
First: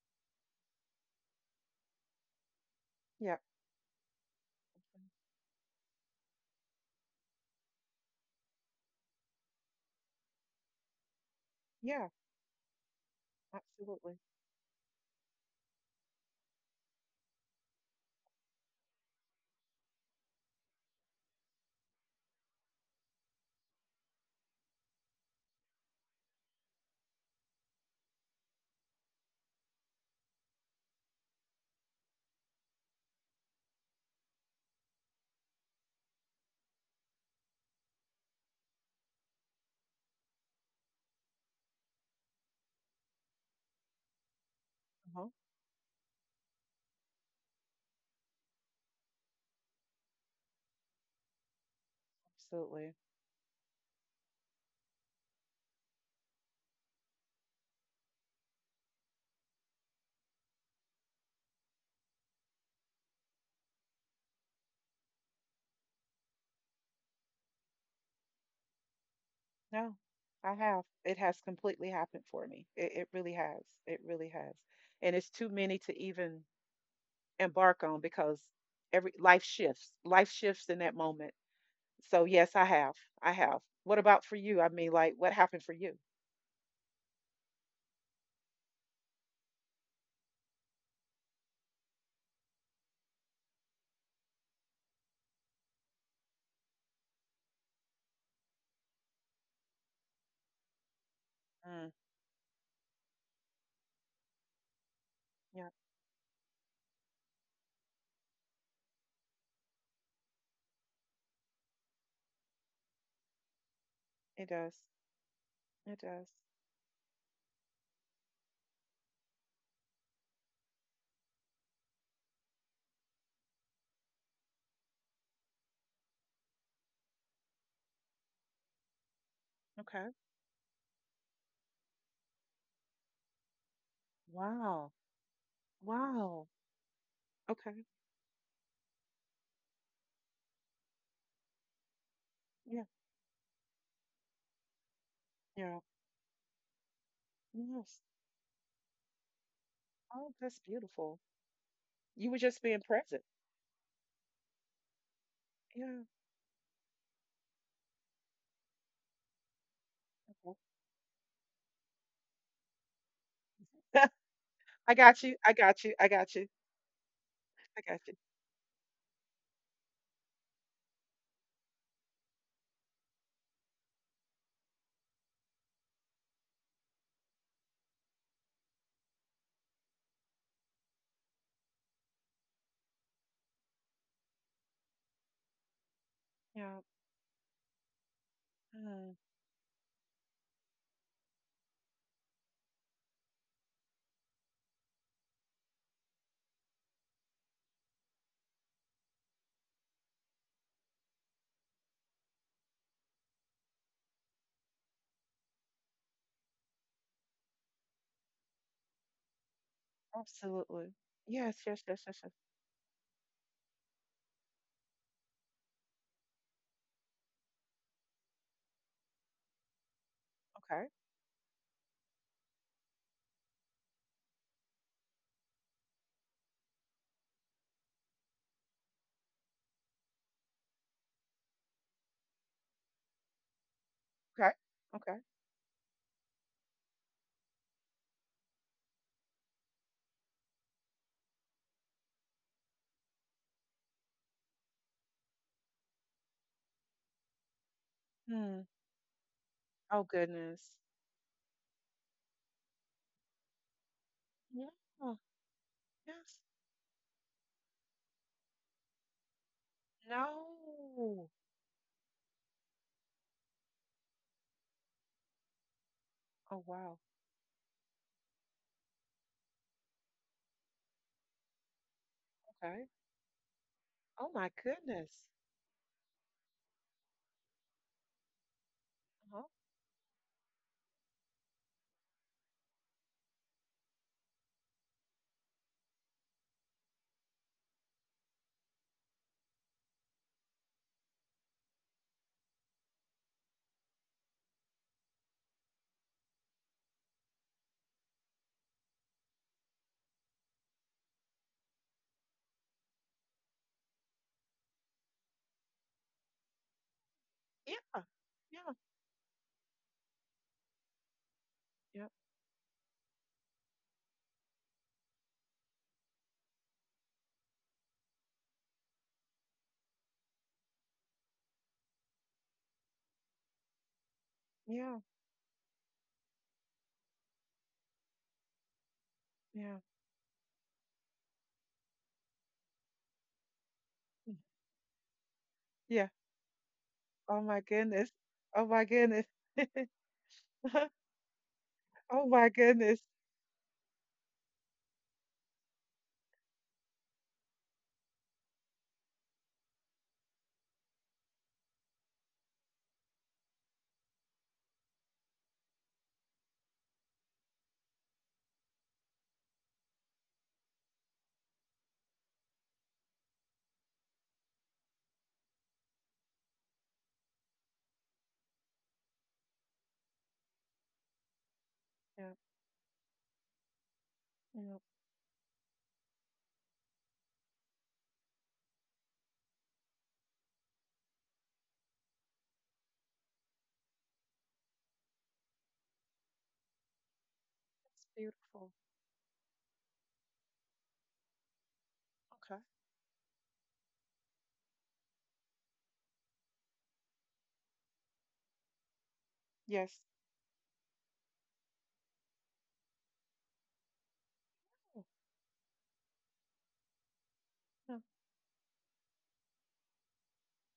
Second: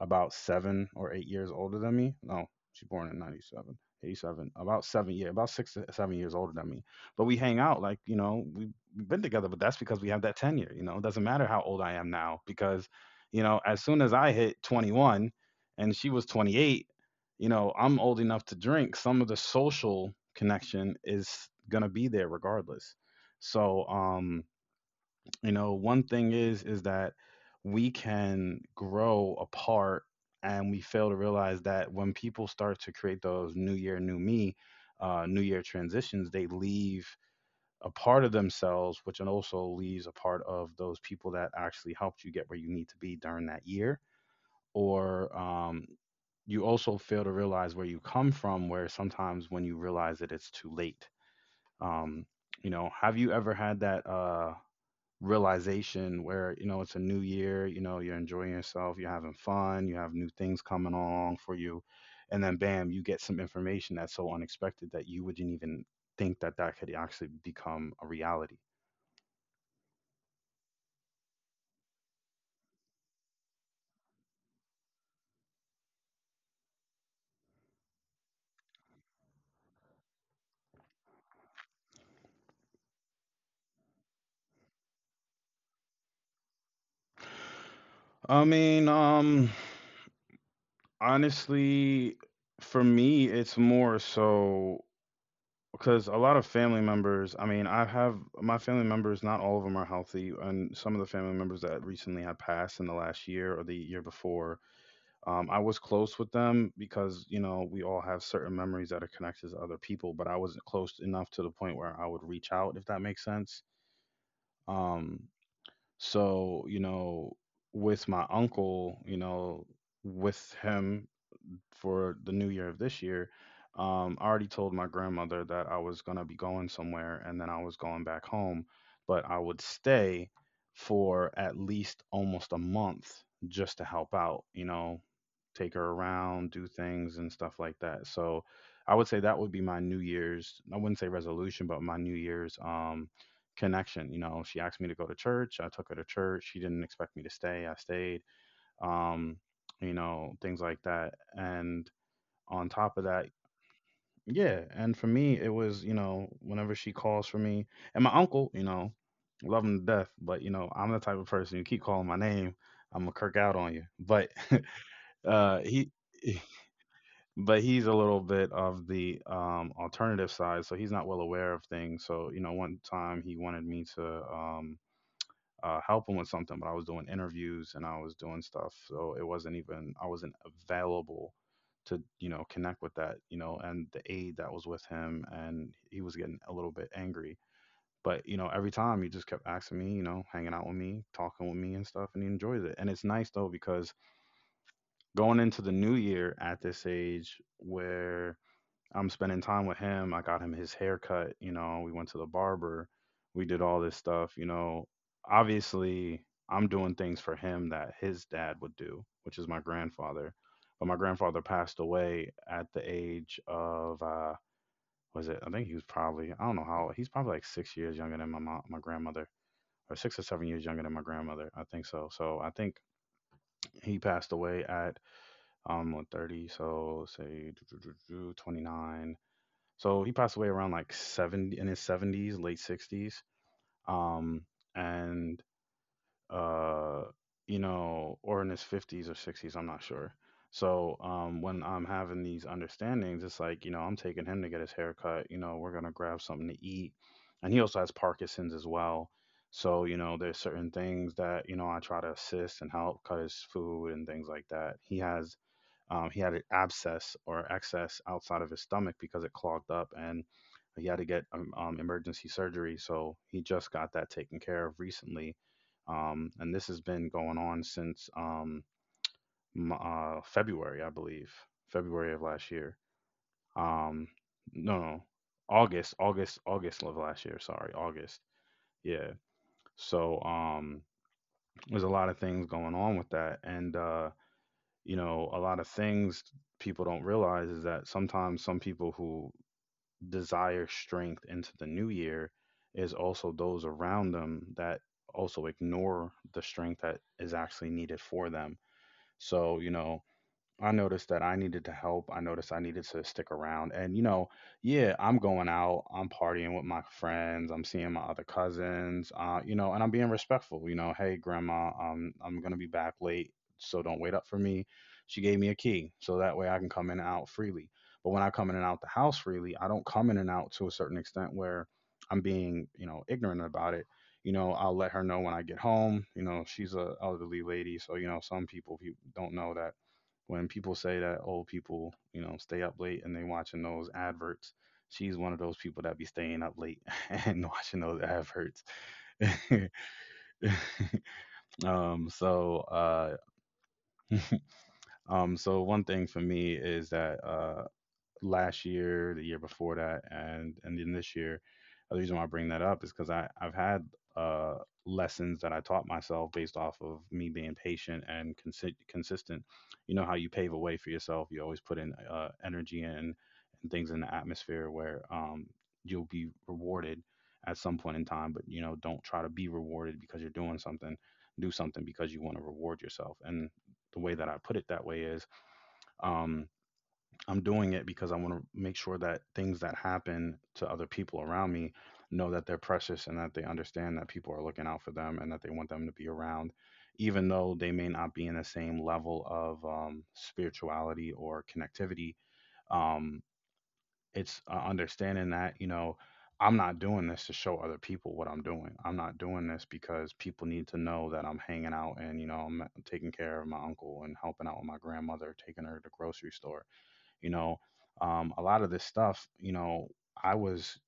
about 7 or 8 years older than me. No, she's born in yeah, 97, 87, about 7 years, about 6 to 7 years older than me. But we hang out, like, you know, we've been together, but that's because we have that tenure. You know, it doesn't matter how old I am yeah, now because, you know, as soon as absolutely. I hit 21 and she was 28, you know, I'm old enough to drink. Some of the social connection is going to be there regardless. So, you know, one thing is that we can grow apart, and we fail to realize that when people start to create those new year, new me, new year transitions, they leave a part of themselves, which also leaves a part of those people that actually helped you get where you need to be during that year. Uh-huh, Or you also fail to realize where you come from, where sometimes when you realize it, it's too late. um you know, absolutely. have you ever had that realization where, you know, it's a new year, you know, you're enjoying yourself, you're having fun, you have new things coming along for you, and then, bam, you get some information that's so unexpected that you wouldn't even think that that could actually become a reality? No, I have. It has completely happened for me. It really has. It really has. And it's too many to even embark on because every life shifts. Life shifts in that moment. So yes, I have. I have. What about for you? I mean, like, what happened for you? I mean, honestly, for me, it's more so because a lot of family members, I mean, I have my family members, not all of them are healthy, and some of the family members that Mm, recently have passed in the last year or the year before. I was yeah, close with them because, you know, we all have certain memories that are connected to other people, but I wasn't close enough to the point where I would reach out, if that makes sense. it does. Um, It does. so, you know, with my uncle, you know, with him, for the new year of this year, I already told my grandmother that I was gonna be going somewhere and then I was going back home, but I would Okay. stay for at least almost a month just to help out, you Wow. know, take her Wow. around, do things and stuff like Okay. that. So, I would say that would be my New Year's, I wouldn't say resolution, but my New Year's Yeah. Connection. You know, she asked me to go to church. I Yeah. took her to church. She didn't expect me to stay. I Yes. stayed, um, you Oh, know, that's things like that. beautiful. And You were just on being top of present. that, yeah. And for me, it was, you Yeah. know, whenever she calls for me, and my uncle, you know, love him to death. But, you know, I'm the type of person, you keep calling my name, I'm gonna kirk out on you. Okay. But I got you. I got he you. I got you. but I he's a got you. little bit of the alternative side, so he's not well aware of things. So, you know, one time he wanted me to help him with something, but I was doing interviews and I was doing stuff, so it wasn't even I wasn't available to, you know, connect with that, you know. And the aide that was with him, and he was getting a little Yeah. bit angry, but, you know, every time he Mm, just kept asking me, you know, hanging out with me, talking with me and stuff, and he enjoys it. And it's nice though, because going into the new year at this age where I'm spending time with him. I got him his haircut, you know, we went to the barber. We did all this stuff, you know. Obviously, I'm doing things for him that his dad would do, which is my grandfather. But absolutely. my grandfather Yes, yes, passed yes, yes, yes. away at the age of was it? I think he was probably, I don't know how, he's probably like 6 years younger than my mom, my grandmother, or 6 or 7 years Okay. younger than my grandmother. I think so. So, I think he passed away at what, 30, so say 29, so he passed away around like 70, in his 70s, late 60s. Okay. Um, Okay. and, uh, you know, or in his 50s or 60s, I'm not sure. So, when I'm having these understandings, it's like, you know, I'm taking him to get his haircut. You know, we're going to grab something to eat. And he also has Parkinson's Hmm. as well. So, you Oh know, there's goodness. certain things that, you know, I try to assist and help cut his food and things like that. Yeah. He had Yes. an abscess or excess outside of his stomach because it clogged up, and No. he had to get emergency surgery. So he just got that taken care of recently, and Oh this has wow. been going on since February, I believe, February of last year. Okay. Um, Oh my no, no, goodness. August, August, August of last year. Sorry, August. Yeah. Uh-huh. So, there's a lot of things going on with that, and, you know, a lot of things people don't realize is that sometimes some people who desire strength into the new year is also those around them that also ignore the strength that is actually needed for them. So, you know, I noticed that I needed to help. I noticed I needed to stick around. And, you know, yeah, I'm going out, I'm partying with my friends, I'm seeing my Yeah. other Yeah. cousins, you know, and I'm being respectful, you know, "Hey, grandma, Yeah. I'm going to be back late, so don't wait up for me." She gave me a key, so that way I can come in and out freely. But when I come in and out the house freely, I don't come in and out to a certain extent where I'm being, you know, ignorant about it. You know, I'll let her Yeah. know when I get home. You know, she's a elderly lady, so, you know, some people don't know that Yeah. when people say that old people, you know, stay up late and they watching those adverts, she's one of those people that be Yeah. staying up late and Oh my watching those goodness. adverts. Oh my goodness. um, Oh so my uh, goodness. So one thing for me is that, last year, the year before that, and then this year. The reason why I bring that up is because I've had uh, lessons that I taught myself based off of me being patient and consistent. You know how you pave a way for yourself. You always put in energy and things in the atmosphere where, you'll be rewarded at some point in time. But, you know, don't try to be rewarded because you're doing something. Do something because you want to Yeah. reward yourself. And the way that I put it that Yeah. way is. Um, I'm doing it because I want to make sure that things that happen to other people around me know that they're precious and that they understand that people are looking out for them and that they want them to be around, even though they may not be That's in the same beautiful. level of spirituality or connectivity. Okay. Um, it's understanding that, you know, I'm not doing this to show other people what I'm doing. I'm not doing this because Yes. people need to know that I'm hanging out and, you know, I'm taking care of my uncle and helping out with my Oh, grandmother, taking her to the grocery store you know, yeah. A lot of this stuff, you know, I was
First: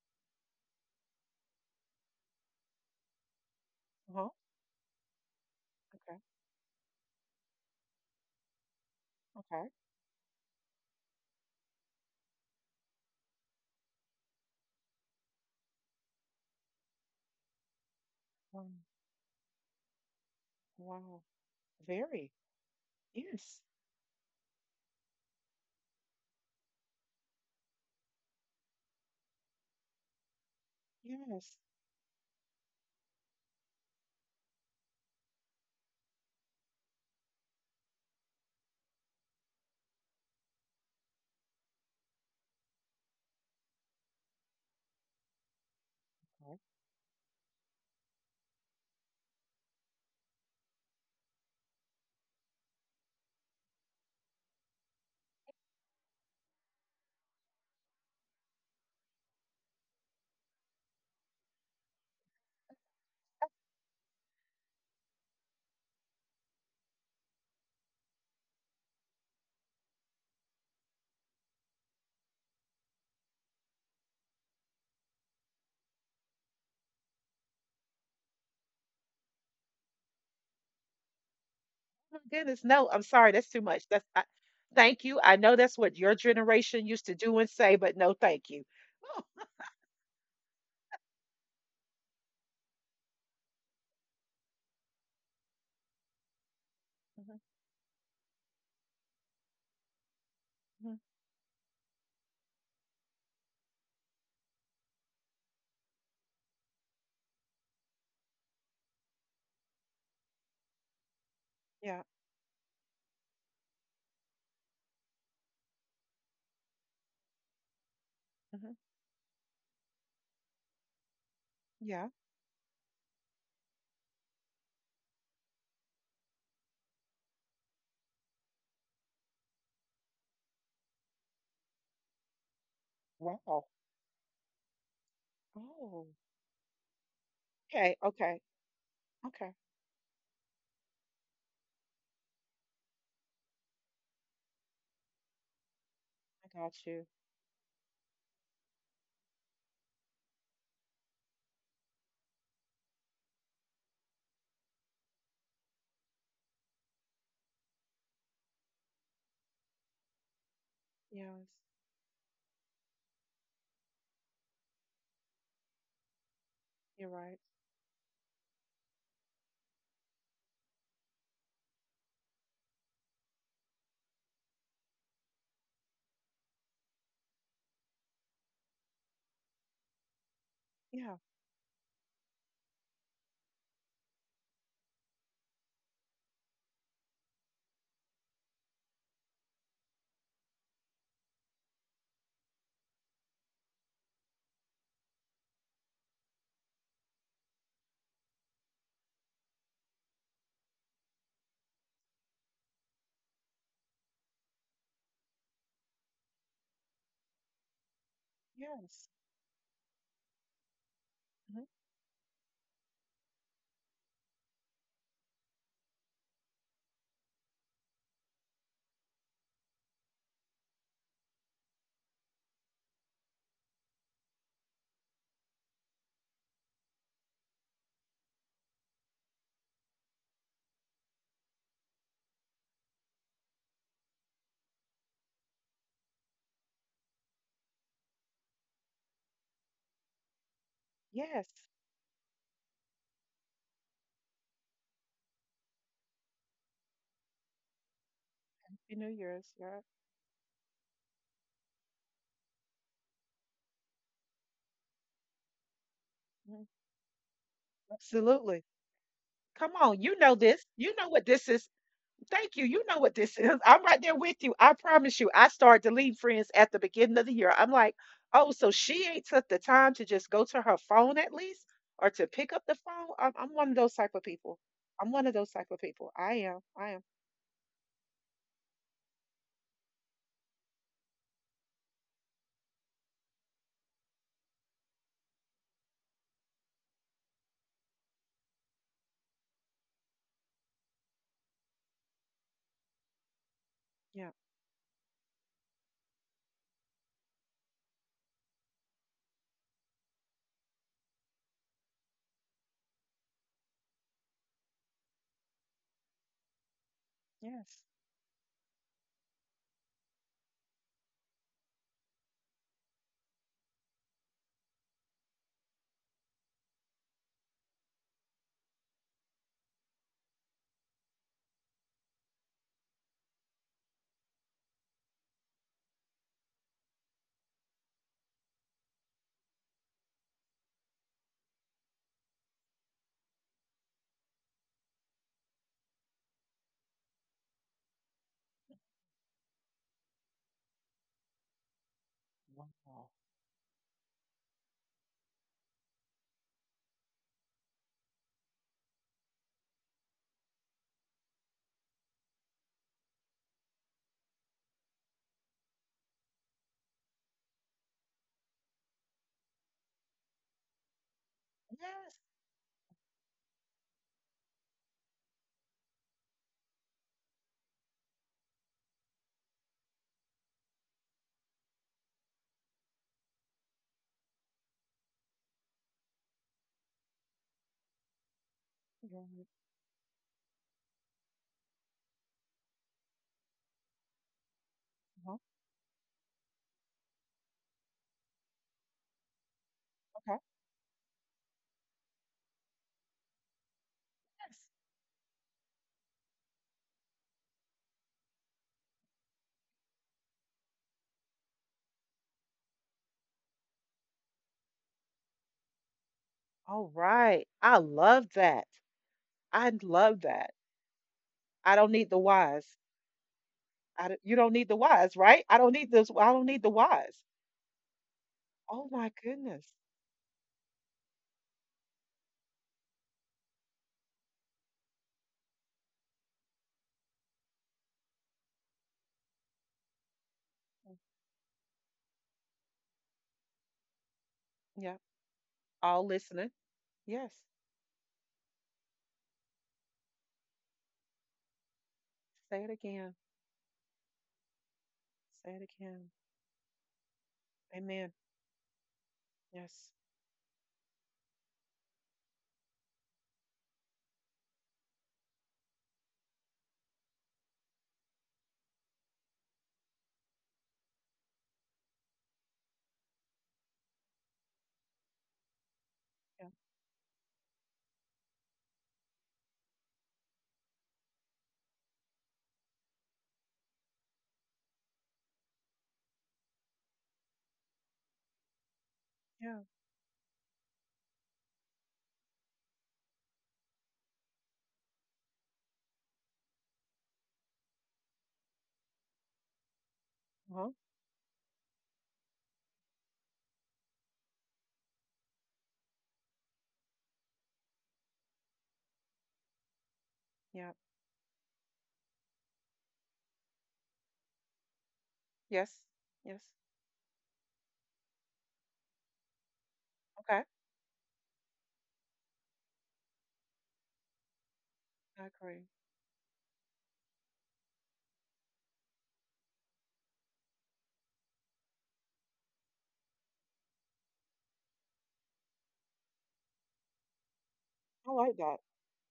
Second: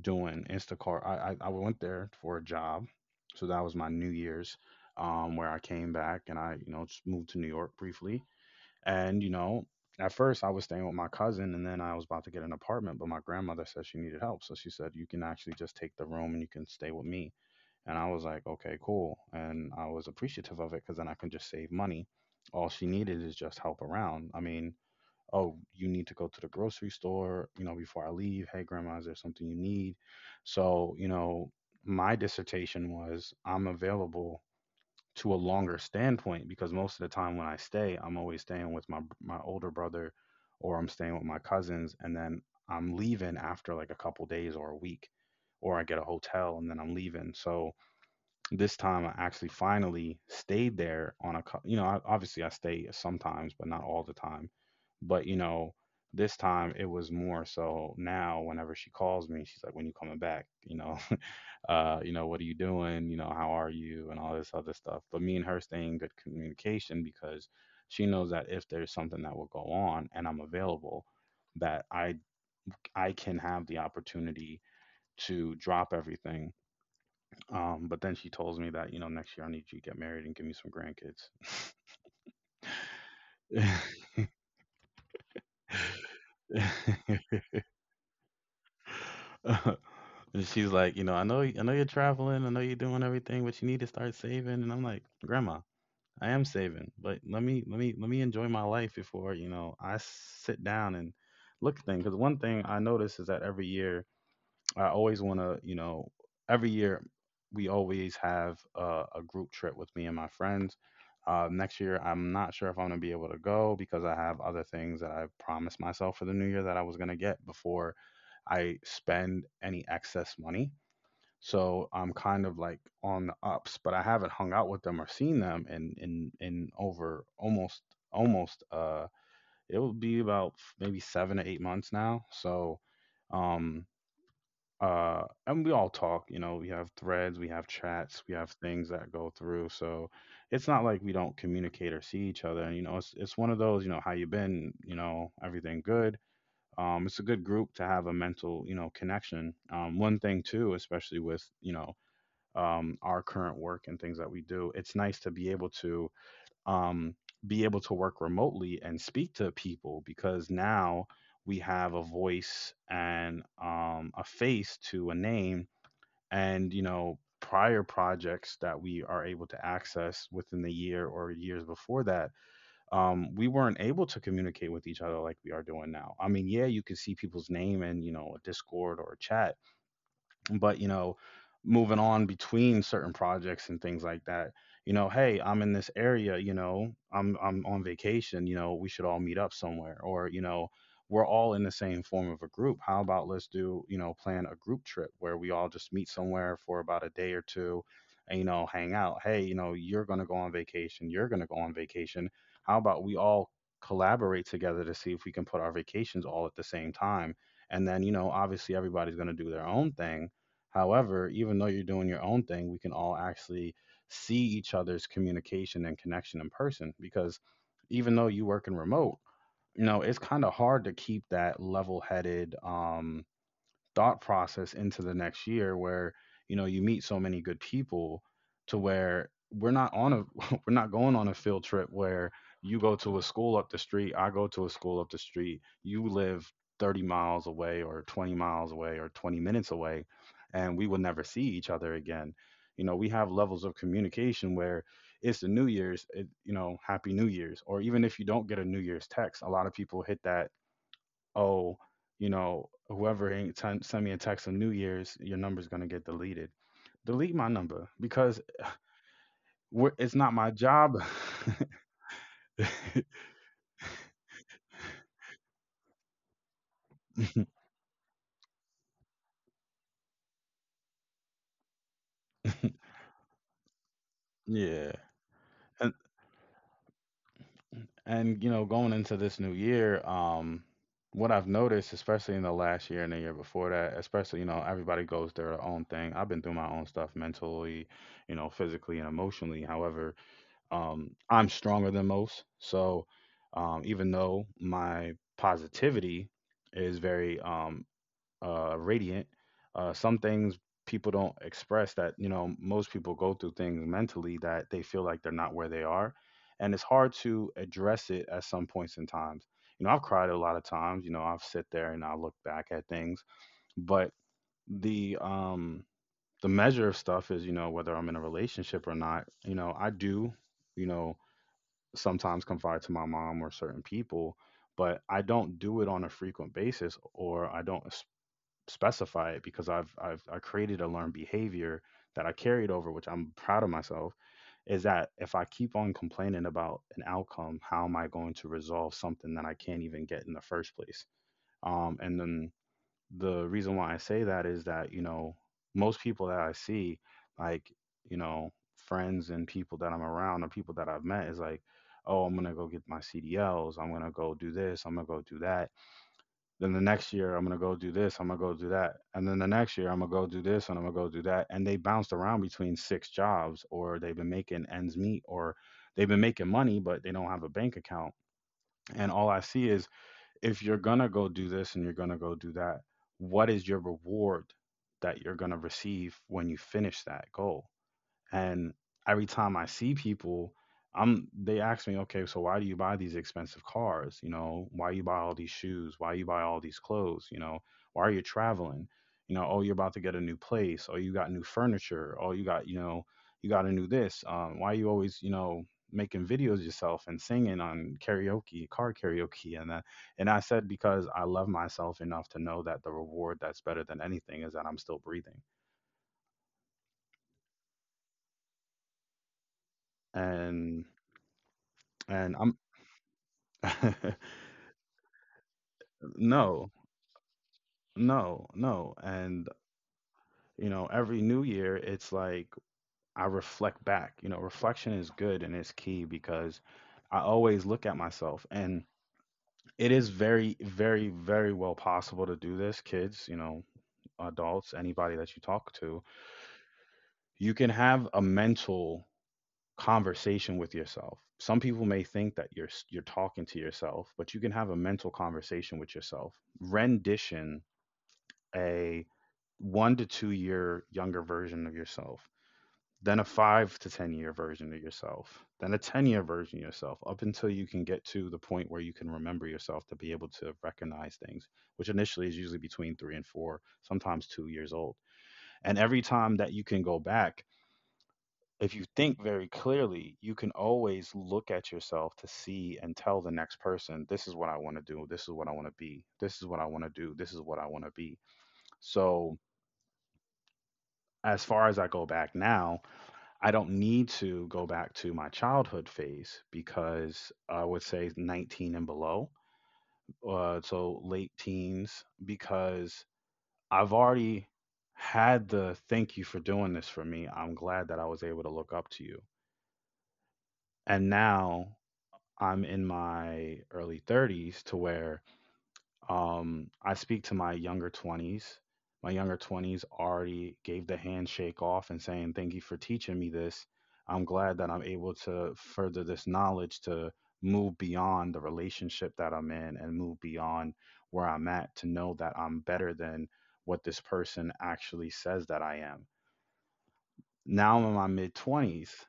doing Instacart. I went there for a job. So that was my New Uh-huh. Year's, where I came back Okay. and I, you know, just moved to New York briefly. And, you know, Okay. at first I was staying with my cousin and then I was about to get an apartment, but my grandmother said she needed help. So she said, "You can actually just take the room and you can stay with me." And I was like, "Okay, Um, cool." And I was appreciative of it because then I can wow. just save money. Very. All she needed is just Yes. help around. I mean, oh, you need to go to the grocery store, you know, before I leave. Hey, grandma, is there something you need? So, you know, Yes. my dissertation was I'm available to a longer standpoint because most of the time when I stay, I'm always staying with my older brother or I'm staying with my cousins and then I'm leaving after like a couple days or a week or I get a hotel Oh and then I'm leaving. So, this time I actually finally stayed there on you know, I, obviously I stay sometimes, but not all the time. But, you know, this time it was more so now whenever she calls me, she's like, when you coming back, you know, you know, what are you doing? You know, how are you? And all this other stuff. But me and her stay in good communication because she knows that if there's something that will go on and I'm available, that I, I can have the opportunity to drop everything. But then she tells me that, you know, next year I need you to get married and give me some grandkids. my goodness. No, I'm sorry. That's too much. Thank you. I know that's what your generation used to do and say, but no, thank you. Oh. And she's like, you know, I know you're traveling, I know you're doing everything, but you need to start saving. And I'm like, "Grandma, I am saving, but let Mhm, me let me let me enjoy my life before, you know, I sit down mhm, and look at things." Because one thing I notice is that every year I always want to, you know, every year we always have a group trip with me and my friends. Next year, yeah. I'm not sure if I'm going to be able to go because I have other things that I promised myself for the new year that I was going to get before I Hmm, spend any excess money. So I'm yeah. kind of like on the ups, but I haven't hung out with them or seen them in over almost almost it will be about maybe 7 to 8 months now. So Wow. um and we all Oh. talk, you know, we have threads, we have Okay. chats, we Okay. have things that go Okay. through. So it's not like we don't communicate or see each other. And, you know, it's one of those, you know, how you been, you know, everything good. I got you. It's a good group to have a mental, you know, connection. One thing too, especially with, you know, our current work and things that we do, it's nice to be able to um, be able to work remotely and speak to people because now Yes. we have a voice and a face to a name and you You're know right. prior projects that we are able to access within the year or years before that, we weren't able to communicate with each other like we are doing now. I mean, yeah, you can see people's name in, you know, a discord or a chat, but you know, Yeah. moving on between certain projects and things like that, you know, hey, I'm in this area, you know, I'm on vacation, you know, we should all meet up somewhere, or you know, we're all in the same form of a group, how about let's do, you know, plan a group trip where we all just meet somewhere for about a day or two and you know hang out. Hey, you know, you're going to go on vacation, you're going to go on vacation, how about we all collaborate together to see if we can put our vacations all at the same time, and then you know obviously Yes. everybody's going to do their own thing. However, even Hmm. though you're doing your own thing, we can all actually see each other's communication and connection in person because even though you work in remote, you know, it's kind of hard to keep that level headed, thought process into the next year where you know you meet so many good people to where we're not on a we're not going on a field trip where you go to a school up the street, I go to a school up the street, you live 30 miles away or 20 miles away or 20 minutes away and we will never Yes. see each other again. You know, we have levels of communication where it's the new year's, it, you know, happy new year's, or even if you don't get a new Happy year's New text, a Year's. lot of Yeah. people hit that. Oh, you know, whoever ain't t- send me a text on New Year's, your number's gonna get deleted. Mhm. Delete my number because Absolutely. Come we're, on, you it's know not my this. You job. know what this is. Thank you. You know what this is. I'm right there with you. I promise you. I started deleting friends at the beginning of the year. I'm like, oh, so she ain't took the time to just go to her phone at least or to pick up the phone. I'm one of those type of people. Yeah, I'm one of those type of and people. I am. I am. You know, going into this new year, what I've noticed, especially in the last year and the year before that, especially you know, everybody goes their own thing. I've been through my own stuff mentally, you know, physically and emotionally. However, I'm stronger than most. So even Yeah. though my positivity is very radiant, some things people don't express that, you know, most people go through things mentally that they feel like they're not where they are. And it's hard to Yes. address it at some points in times. You know, I've cried a lot of times, you know, I've sit there and I look back at things, but the the measure of stuff is, you know, whether I'm in a relationship or not, you know, I do, you know, sometimes confide to my mom or certain people, but I don't do it on a frequent basis or I don't specify it because I've I created a learned behavior that I carried over, which I'm proud of myself, is that if I keep on complaining about an outcome, how am I going to resolve something that I can't even get in the first place? And then Wow. the reason why I say that is that, you know, most people that I see, like, you know, friends and people that I'm around or people that I've met is like, oh, I'm going to go get my CDLs. I'm going to go do this. I'm going to go do that. Then the next year, I'm going to go do this. I'm going to go do that. And then the next year, I'm going to go do this and I'm going to go do that. And they bounced Yes. around between 6 jobs or they've been making ends meet or they've been making money, but they don't have a bank account. And all I see is if you're going to go do this and you're going to go do that, what is your reward that you're going to receive when you finish that goal? And every Yeah. Uh-huh. time I see people, I'm they ask me, okay, so why do you buy these expensive cars? You know, why you buy all these shoes? Why you buy all these clothes? You know, why are you traveling? You know, oh, you're about to get a new Okay. place. Oh, you got new furniture. Oh, you got, you know, you got a new this. Yes. Why you always, you know, making videos yourself and singing on karaoke, car karaoke, and that. And I said because I love myself enough to know that the reward that's better than anything is that I'm still breathing. All right. I love that. I love that. And I don't need the and whys. I'm I don't, you don't need the whys, right? I don't need this. I don't need the No, whys. no, Oh no. my And, goodness. you know, every new year, it's like I reflect back. You know, reflection is good and it's key because I always look at myself. And it is very, Mm, very, very well possible to do this, kids, you know, adults, yeah. anybody that you talk to. All listening. Yes. You can have a mental conversation with yourself. Some people may think that Say it you're again. talking to yourself, but you can have a mental Say it conversation with again. yourself. Rendition Amen. a Yes. 1 to 2 year younger version of yourself, then a five to 10 year version of yourself, then a 10-year version of yourself, up until you can get to the point where you can remember yourself to be able to recognize things, which initially is usually between three and four, sometimes 2 years old. And every Yeah. time that you can go back, if you think very clearly, you can always look at yourself to see and tell the next person, this is what I want to do. This is what I want to be. This is what I want to do. This is what I want to be. So, Yeah. as far as I go back now, I don't need to go back to my childhood phase because I would say 19 and below, Uh-huh. so late teens, because I've already had the thank you for doing this for me. I'm glad that I was able to look up to you. Yeah. And now I'm in my early 30s to where Yes. Yes. I speak to my younger 20s. My younger 20s Okay. already gave the handshake off and saying, thank you for teaching me this. I'm glad that I'm able I to agree. further this knowledge to move beyond the relationship that I'm in and move beyond where I'm at to know that I'm better than what this person actually says that I am. Now I'm in my I mid like that. 20s,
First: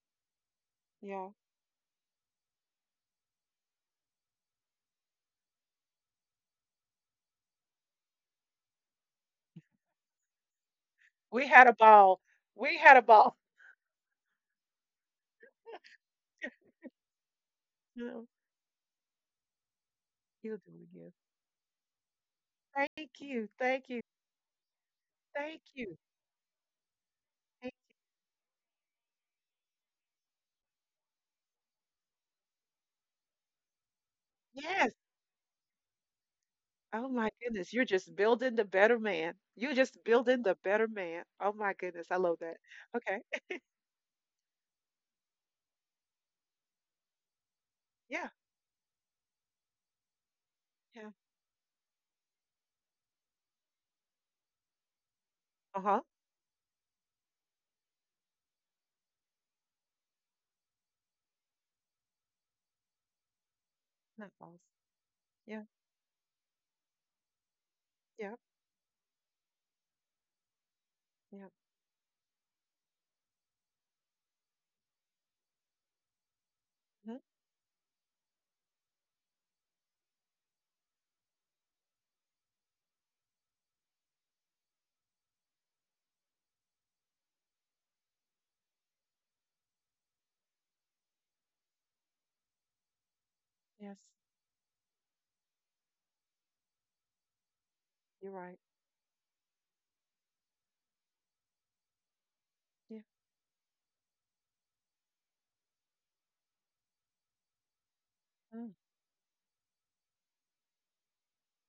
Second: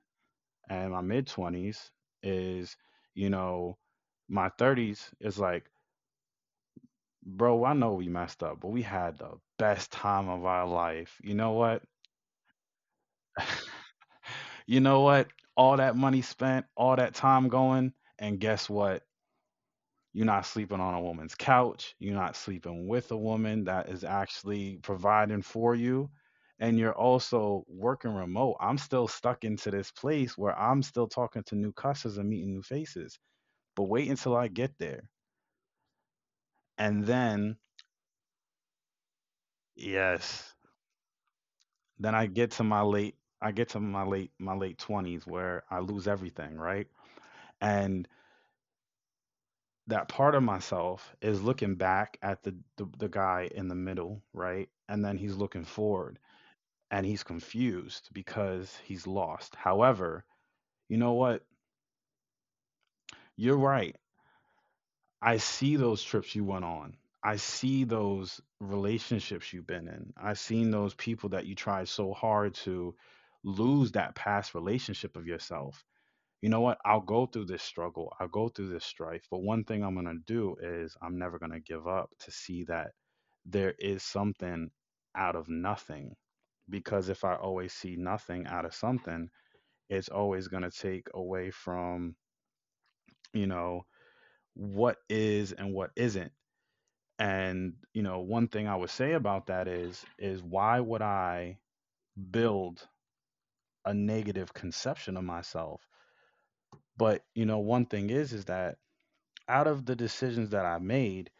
and my mid Yeah. 20s is, you know, my 30s is like, bro, I know we messed up, but we had the best time of our life. You We know had a what? ball. We had a ball. You know what? All that money spent, all that time going, No, and guess what? You're not you'll do it sleeping on a again. woman's couch. You're not sleeping Thank with a you. Thank woman you. that is actually Thank providing you. for you. And you're Thank- also working remote. I'm still stuck into this place where I'm still talking to new cusses and meeting new faces. But wait until I Yes. get there. Oh my And goodness, then, you're just building the better man. You're just building the yes. better man. Oh my goodness, I Then love I that. get to my Okay. late I get to my late 20s where I lose everything, right? And Yeah. that part of Yeah. myself is looking back at the the guy in the middle, right? And then he's looking Uh-huh. forward and he's confused because he's lost. However, you know what? You're right. That falls. I Yeah. see those trips you went on. I see Yeah. those relationships you've been in. I've seen those people Yeah. that you tried so hard to lose that past relationship of yourself. You know what? I'll Hmm. go through this struggle. I'll go through this strife. But one thing I'm going to do is I'm never going to give up to see that there is something out of nothing. Because if I always see nothing out of something, it's always going to take away from, you know, Yes. what is and what isn't. And, You're right. one thing I would say about that is, why would I Yeah. build a negative conception of myself? But, one thing is, Mm, that out of the decisions that I made,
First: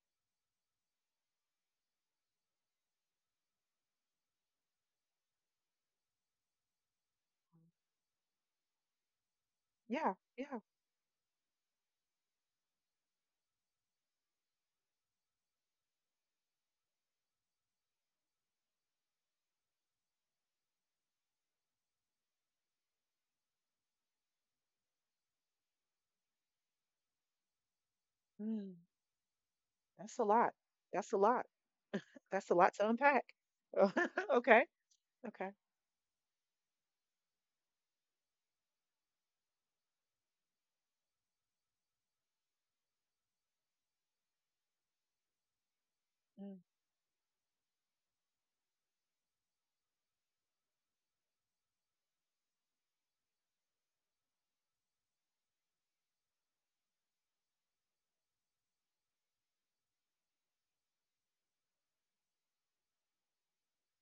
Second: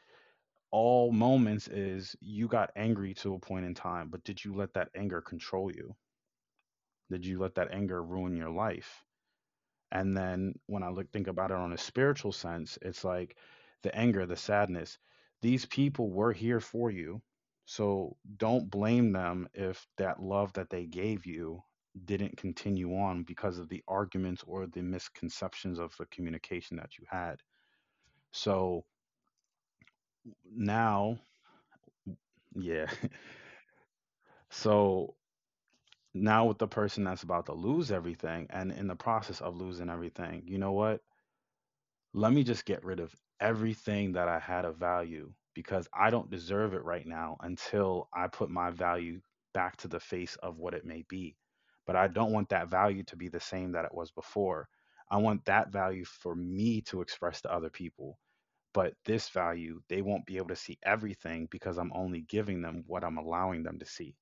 all moments is you got angry to a point in time, but did you let that anger control you? Did you let that anger ruin your life? And yeah. then Yeah. when I look think about it on a spiritual sense, it's like the anger, the sadness, these people were here for you. So don't blame them if that love that they gave you didn't continue on because of the arguments or the misconceptions of the communication that you had. Mm. So That's a lot. now That's a lot. That's a lot yeah to unpack. Oh, okay. So Okay. now with the person that's about to lose everything and in the process of losing everything, you know what? Let me just get rid of everything that I had of value because I don't deserve Mm. it right now until I put my value back to the face of what it may be. But I don't want that value to be the same that it was before. I want that value for me to express to other people. But this value, they won't be able to see everything because I'm only giving them what I'm allowing them to see.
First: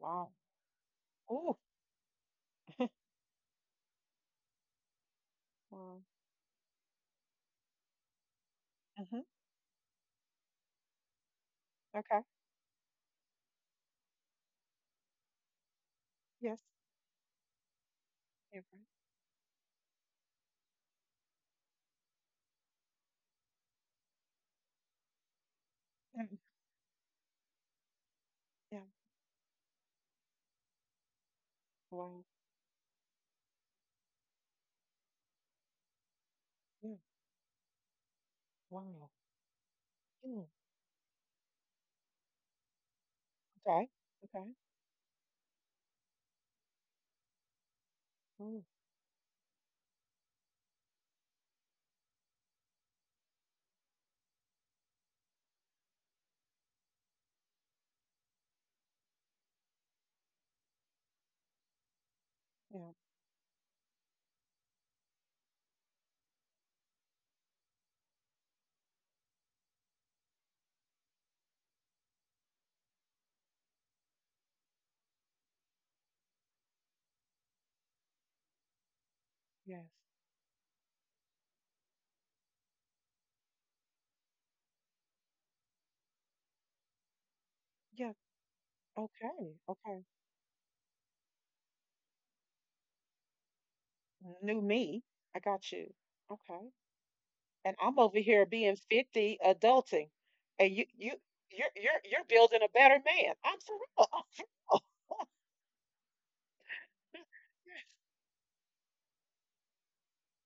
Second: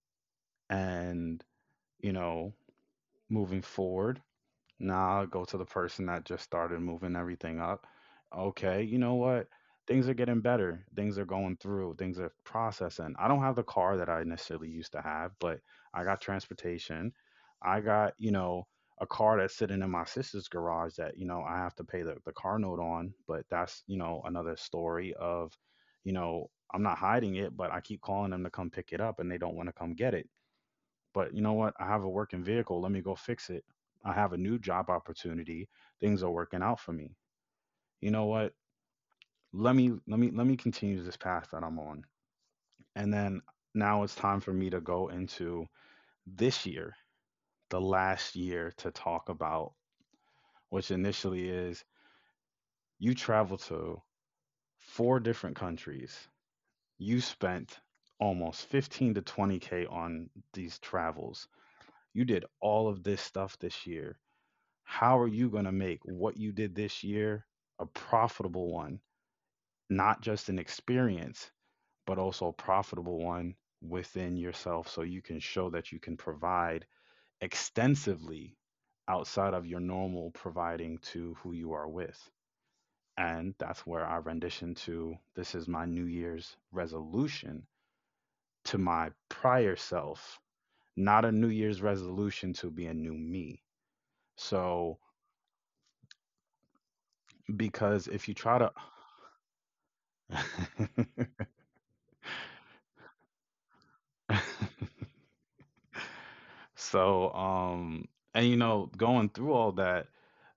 Wow. And, Oh. you know moving forward. Now I'll go to the Wow. person that just started moving everything up. Okay, you know Hmm. what? Things are getting better. Things are going through. Things Okay. are processing. I don't have the car that I necessarily used to have, but I got Yes. transportation. I got, you know, Yeah. Right. a car that's sitting in my sister's garage that, you know, I have to pay the car note on. But that's, you know, another story of, you Mm. know, I'm not hiding it, but I keep calling them to come Yeah. pick it up and they don't want to come get it, but you know what? I have a Wow. working vehicle. Let me go fix it. I have a new job opportunity. Things are working out for Yeah. me. You know what? Wow. Let me Mm. continue this path that I'm on. And then Okay. now it's time for Okay. me to go into this year, the last Mm. year to talk about, which initially is you traveled to four different countries. You spent almost 15 to 20K on these travels. You did all Yeah. of this stuff this year. How are you going to make what you did this year a profitable one, not just an experience, but also a profitable one within yourself so you can show that you can provide extensively outside of your Yes. normal providing to who you are with? And that's where our rendition to this is my New Year's resolution Yeah. to my Okay. prior Okay. self, not a New Year's resolution to be a new me. New So, me. I got you. Okay. And I'm because over if you here try to being 50, adulting, and you you you're you're you're building a better man. I'm for real. I'm So, and going through all that,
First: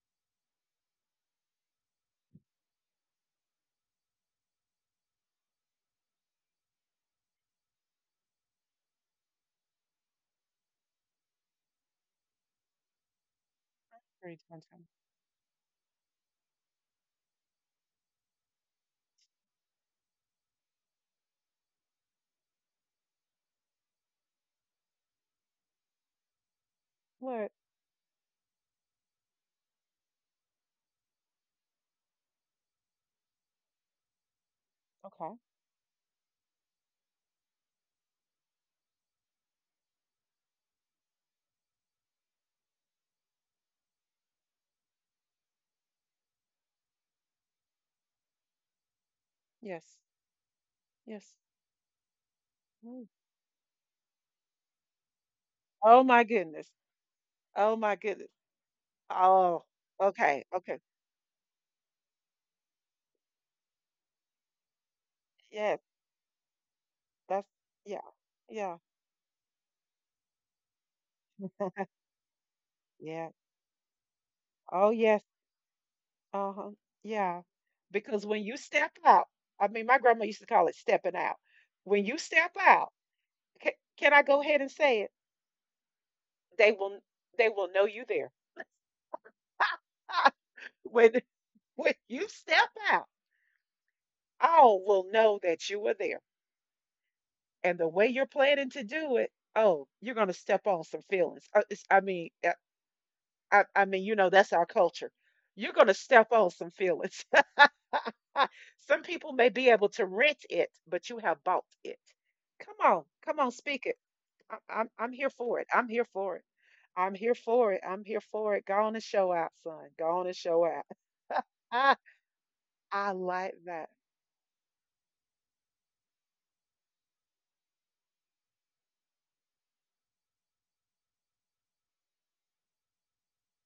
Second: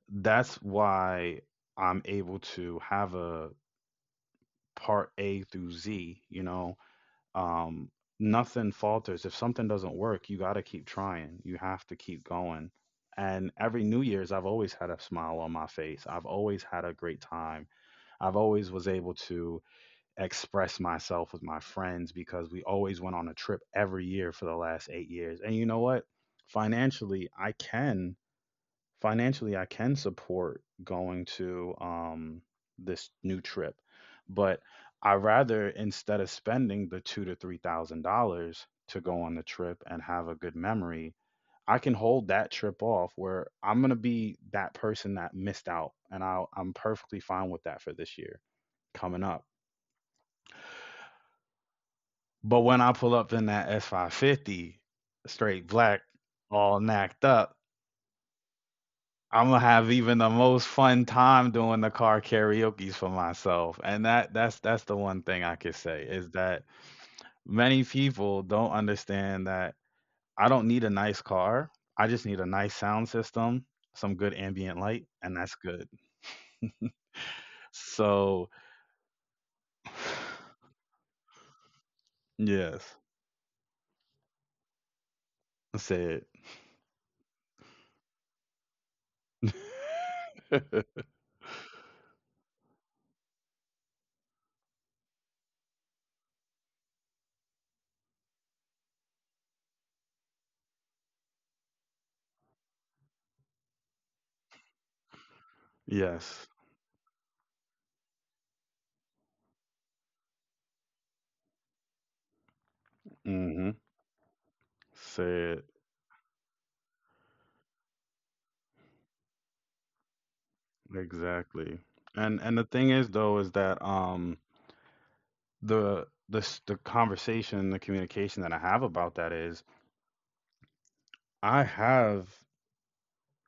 that's why I'm able to have a part A through Z, you know. Um, nothing falters. If something doesn't work, you got to keep trying. You have to keep going. And every New Year's, sorry, I've always Tonton. had a smile on my face. I've always had a great time. I've always was able to express myself with my friends because we always went on a trip every year for the last 8 years. And you know what? Financially, What? I can financially I can support going to this new trip, but I Okay. rather, instead of spending the two to three thousand dollars to go on the trip and have a good memory, I can hold that trip off where I'm gonna be that person that missed out, and I'm perfectly fine with that for this year coming up. Yes. Yes. But when I Mm. pull up in that S550, straight Oh black, my goodness. all knacked up, Oh my goodness. I'm gonna Oh. have even the Okay. most Okay. fun time doing the car karaoke's for myself. And that's the one thing I Yes. could say is that That's many yeah. people Yeah. don't understand that I don't need a nice car. I just need a nice sound Yeah. system, some good Oh ambient light, yes. and that's good. Uh huh. Yeah. Because when you So, step out, I mean, my grandma used to call it stepping out when you step out, yes, Can, can I go ahead and say it? say it. They will they will know you there. when when you step out, all will know that you were there. And the way you're planning to do it, oh, you're going to step on some feelings. I mean, I mean, you know, that's our culture. You're going to step on Yes. some feelings. Some people may be able to rent it, but you have bought it. Come on, come on, speak Mm-hmm. it. I'm here for it. Say it. I'm here for it. I'm here for it. I'm here for it. Go on and show out, son. Go on and show out. Exactly. And the thing I is, like though, is that. that the conversation, the communication that I have about that is I have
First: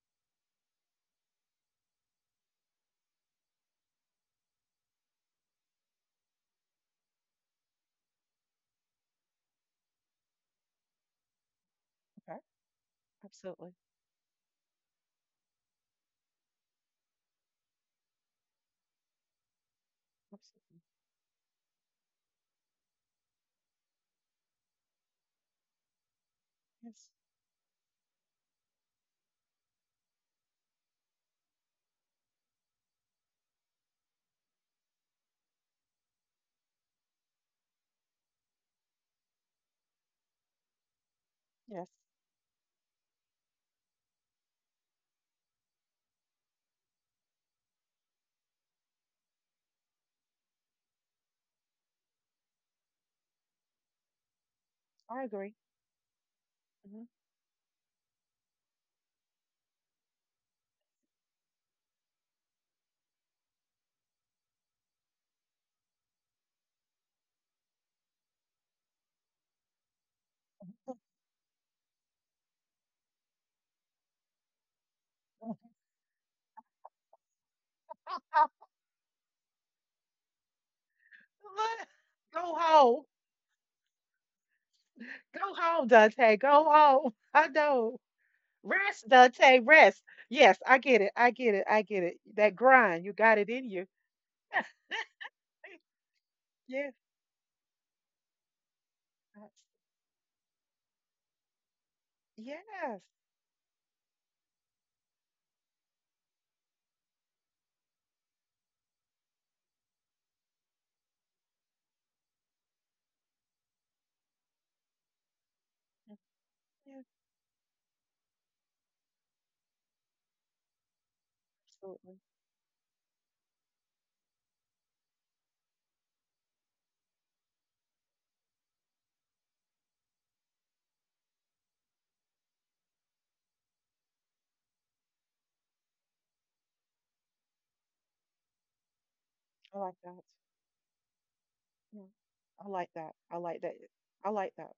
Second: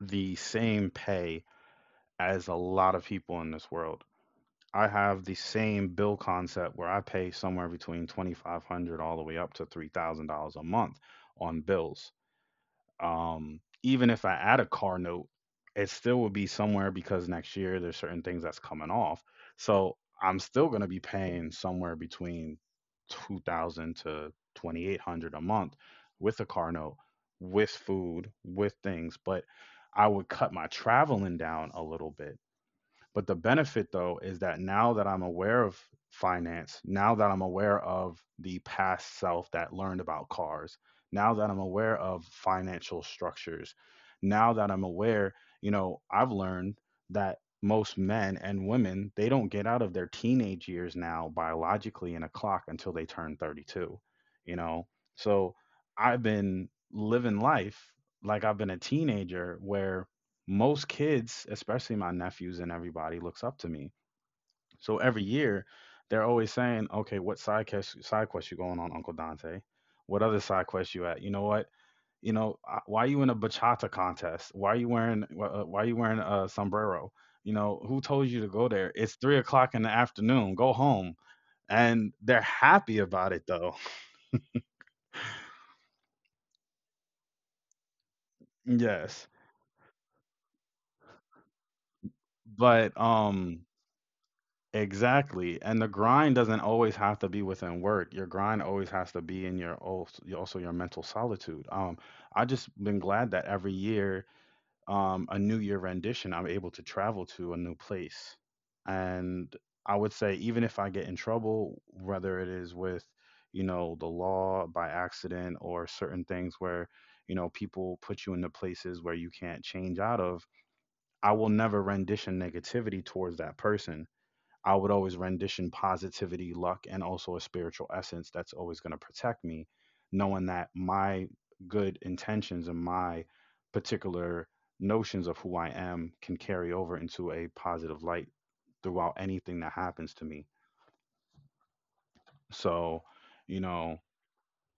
the same pay as a lot of people in this world. I have the same bill concept where I pay somewhere between 2,500 all the way up to $3,000 a month on bills. Okay, absolutely. Even if I add a car note, it still would be somewhere because next year there's certain things that's coming off. So I'm still going Absolutely. to be paying somewhere between 2000 to 2,800 a month with a car note, Yes, with food, with things, but I would cut my traveling down a little bit, but the benefit, though, is that now that I'm aware of finance, now that I'm aware of the past self that learned about cars, now that I'm aware yes, of financial structures, now that I'm aware, I've learned that most men and women, they don't get out of their teenage years now biologically in a clock until they turn 32, you know. I So agree. I've been Mhm. living life like I've been a teenager where most kids, especially my nephews and everybody, looks up to me. So every year, they're always saying, "Okay, what side quest you going on, Uncle Dante? What other side quest you at? You know what? You know, why are you in a bachata contest? Why are you wearing a sombrero? You know who told you to go there? It's 3 o'clock in the afternoon. Go home." And Go they're home. happy about it though. Go home, Dante. Go home. I know. Rest, Yes, Dante, rest. Yes, I get it. I get it. I get it. That grind, but you got it in you. exactly. And the grind doesn't Yes. always have to be within work. Your grind always has to be in That's- your also your mental solitude. I just been Yes. glad that every year, a new year rendition, I'm able to travel to a new place. And I would say even if I get in trouble, whether it is with, the law by accident, or certain things where, Yes, people put you into places where you can't change out of, I will never absolutely. rendition negativity towards that person. I would always rendition positivity, luck, and also a spiritual essence that's always going to protect me, knowing that my good intentions and my particular notions of who I am can carry over into a positive light throughout anything that I like happens that. to me. Yeah. I like So, that. I you like that. know, I like that.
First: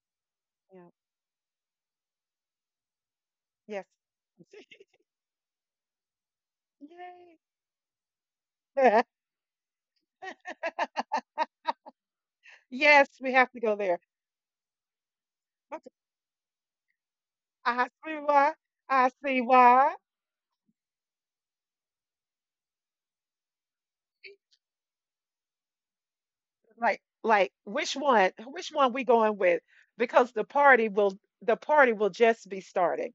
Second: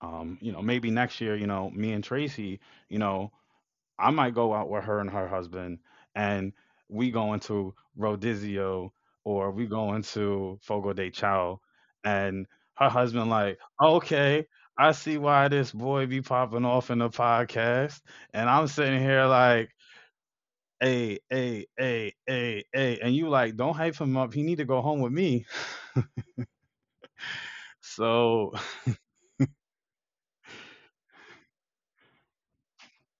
Yeah. maybe next year, me and Tracy, you know, Yes. I might go out with her and her husband, and we go into Rodizio Yay. or we go into Fogo de Chao, and her Yes, husband we have like, to go there. okay, I see why this Okay, boy be popping off in the I podcast, see and why. I'm sitting I here see like, why. hey, hey, hey, hey, hey, and you like, don't hype him up. He need to go home with me. Like which one? So Which one we going with? Because the party will just be starting.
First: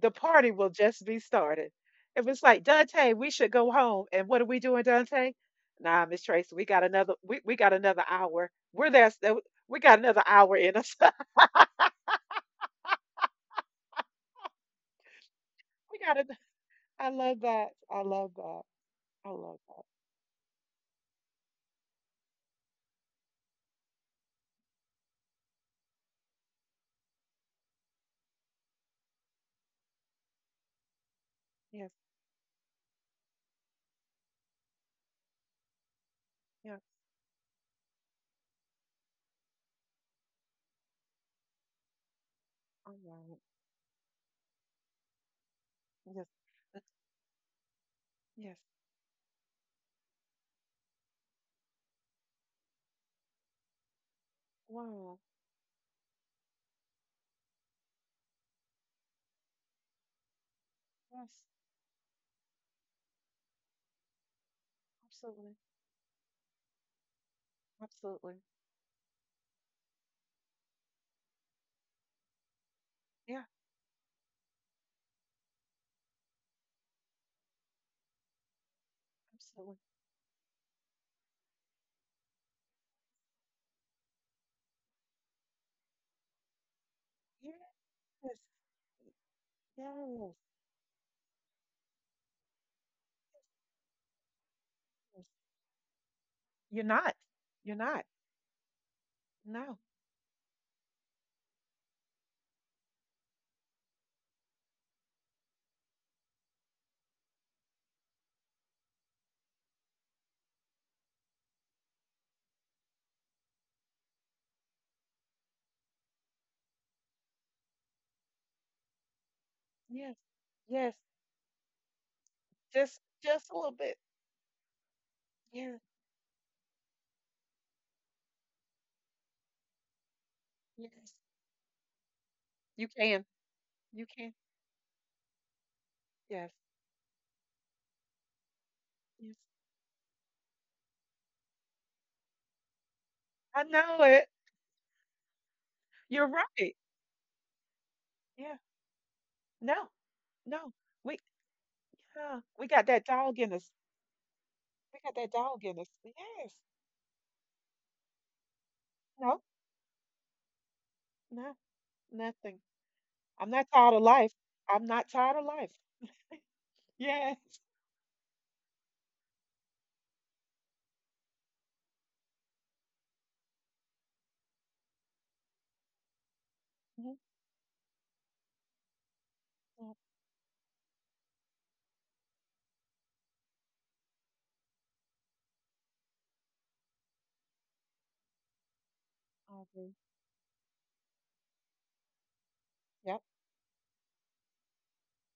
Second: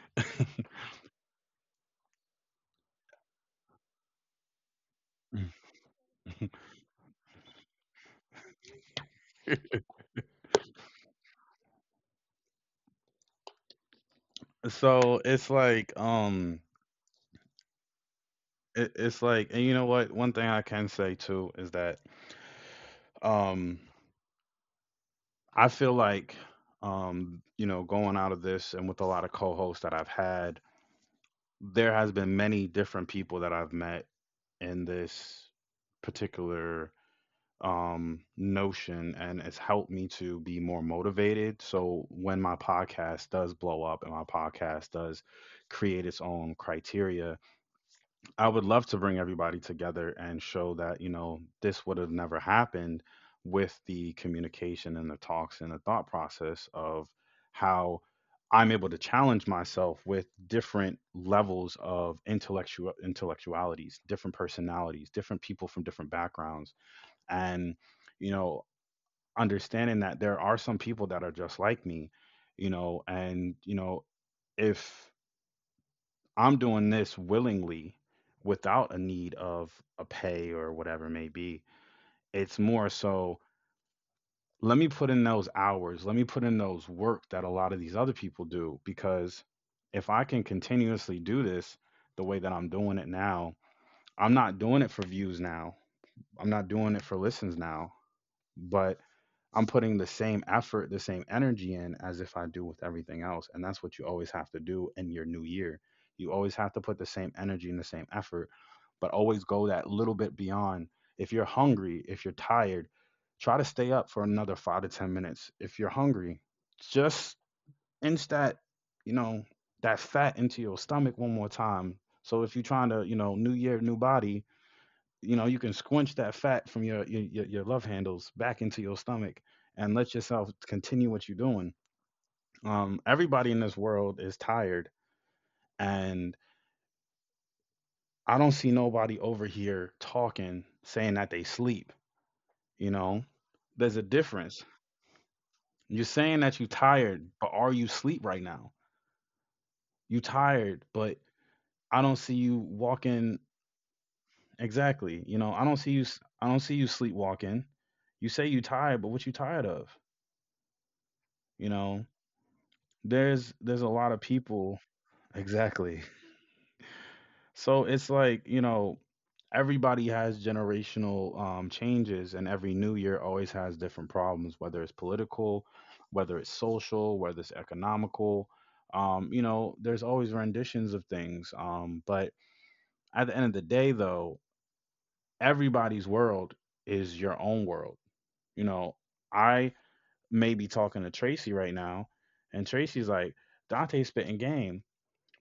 The party will just be started. It was like, Dante, we should go home. And what are we doing, Dante? Nah, Miss Tracy, we got another hour. We're there so we got another hour in us. so it's like we got an, I love that. I love that. it's I like, love and you that. know what, one thing I can say too is that um I feel like, you know, going out of this and with a lot of co hosts that I've had, there Yes, has been many different people that I've met in this yes, particular notion, and it's helped me to be more motivated. So when my I love podcast it. does blow up and my podcast does create its Yes. own uh, criteria, I yes. would love to bring everybody together and show that, you know, this would have never happened with the communication and the Wow. talks and the thought process of how I'm able to challenge myself with different Yes. levels of intellectual intellectualities, different personalities, different people Absolutely. from different backgrounds. And, you Absolutely. know, understanding that there are some people that are just like me, you know, Yeah, and, you know, if I'm doing this willingly without a need of absolutely. a pay or whatever it may be. It's more so let me put in those hours, let me put in those work that a Yes. lot of these other people Yes. do, because if I can Yes. continuously do this the way that I'm doing it now, I'm not doing it for views now. I'm not You're doing it for not. listens You're now, not. but I'm No. putting the same effort, the same energy in as if I do with everything else. And that's what you always have to do in your new year. You always have to put the same energy and the same effort, but always go that little bit beyond. If you're hungry, if you're tired, try to stay up for another five to 10 minutes. If you're hungry, just inch that, you know, that Yes. fat into your Yes. stomach one more time. So if you're trying to, you know, new Just a year, little new bit. body, you know, you can Yeah, squinch that fat from your love handles back into your stomach, and let yourself continue yes. what you're doing. You can. Everybody in this You world is can. tired, and Yes. I don't see nobody Yes. over here talking, saying that they sleep. You know, I there's a know it. difference. You're You're saying that you're right. tired, but are you sleep right Yeah. now? No. You No. tired, but We I don't see huh, you we got that walking. dog in us. We Exactly, got you that know, I dog don't in see us. you. I don't Yes. see you sleepwalking. You say you tired, but what you No. tired of? No. You know, Nothing. There's I'm not there's a tired of lot of life. people. I'm not tired of life. Exactly. Yes. So it's like, you know, everybody has generational changes, and every new year always has different problems, whether it's political, whether it's social, Mhm. whether it's economical. You know, there's Yep. always renditions of things. But at the end of the day though, everybody's world is your own world. You know, I I agree. may be talking to Tracy right now and Tracy's Yep. like, Dante spitting game.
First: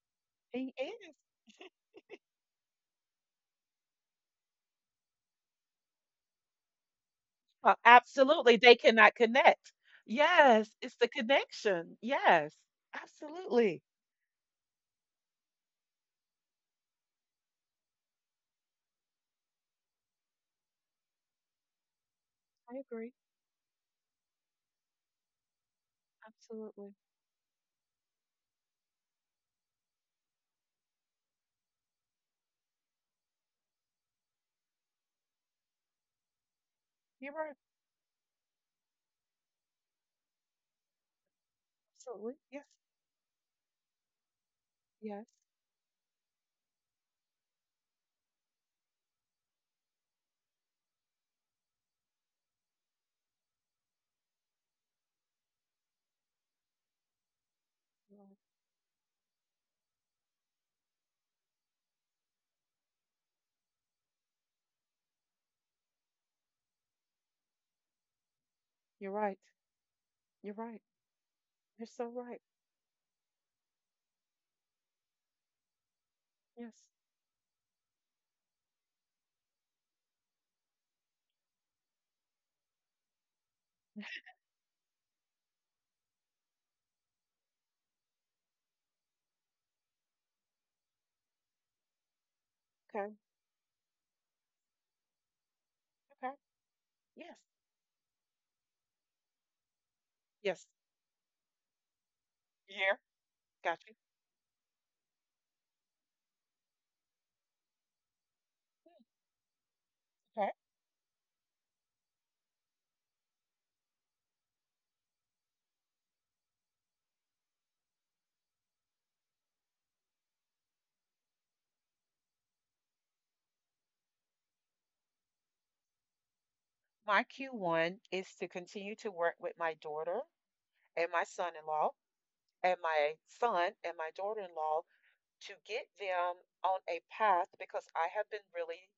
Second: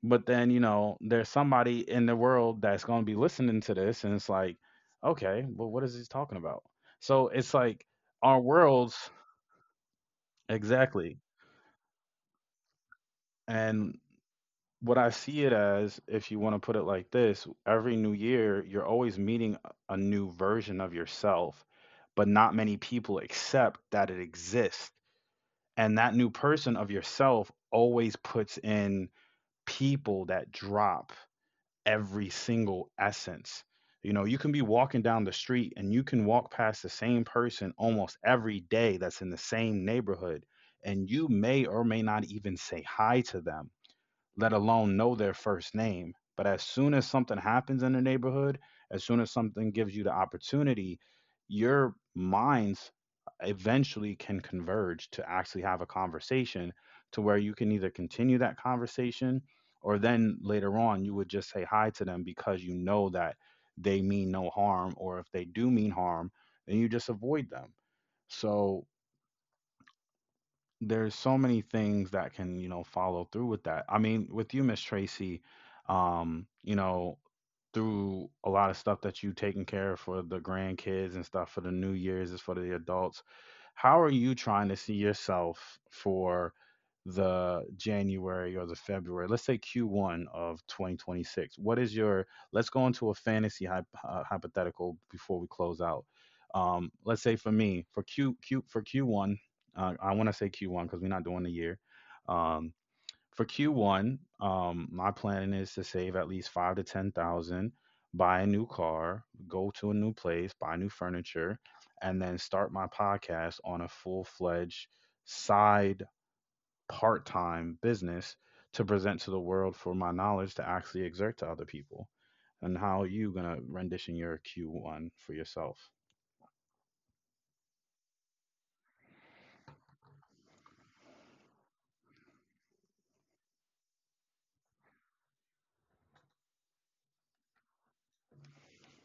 But then, you He know, is. there's somebody in the world that's going to be listening to this, and it's like, okay, well, what is he talking about? So it's like, our Absolutely. They worlds. cannot connect. Yes. It's the Exactly. connection. Yes. Absolutely. And what I see it as, if you want to put it like this, every new year you're always meeting a new version of yourself, but not many I agree. people accept that it exists. And that new person of Absolutely. yourself always puts in people that drop every single essence. You know, you can be walking down the street and you can walk past the same You're right. person almost every day that's in the same neighborhood, and you may or may Absolutely. not Yes. even say hi to them, let alone Yes. know their first name. But as soon as something happens in the neighborhood, as soon as something gives you the opportunity, your minds eventually can converge to actually have a conversation to where you can either Well, continue that conversation, or then later on you would just say hi to them because you know that they mean no harm, or if they do mean harm then you just avoid them. So you're right. You're right. there's so many You're so things that right. can, you know, follow through with that, I mean, with you, Miss Tracy. You Yes. know, through a lot of stuff that you taking care of for the grandkids and stuff, for the new years, is for the adults. How are you trying to see yourself for the january or the february, let's say Q1 of 2026? What is your, let's go into a Okay. fantasy hypothetical before we close out. Okay. Let's say Yes. for me for q q for Q1. I want to say Yes. Q1 because we're not doing the year. Um, You here? for Got you. Q1, my plan is to save at least five to ten thousand, buy a new car, go to a new place, Okay. buy new furniture, and then start my podcast on a full fledged side part time business to present to the world for my knowledge to actually exert to other people. And how are you gonna rendition your Q1 for yourself? My Q1 is to continue to work with my daughter and my son-in-law and my son and my daughter-in-law to get them on a path because I have been really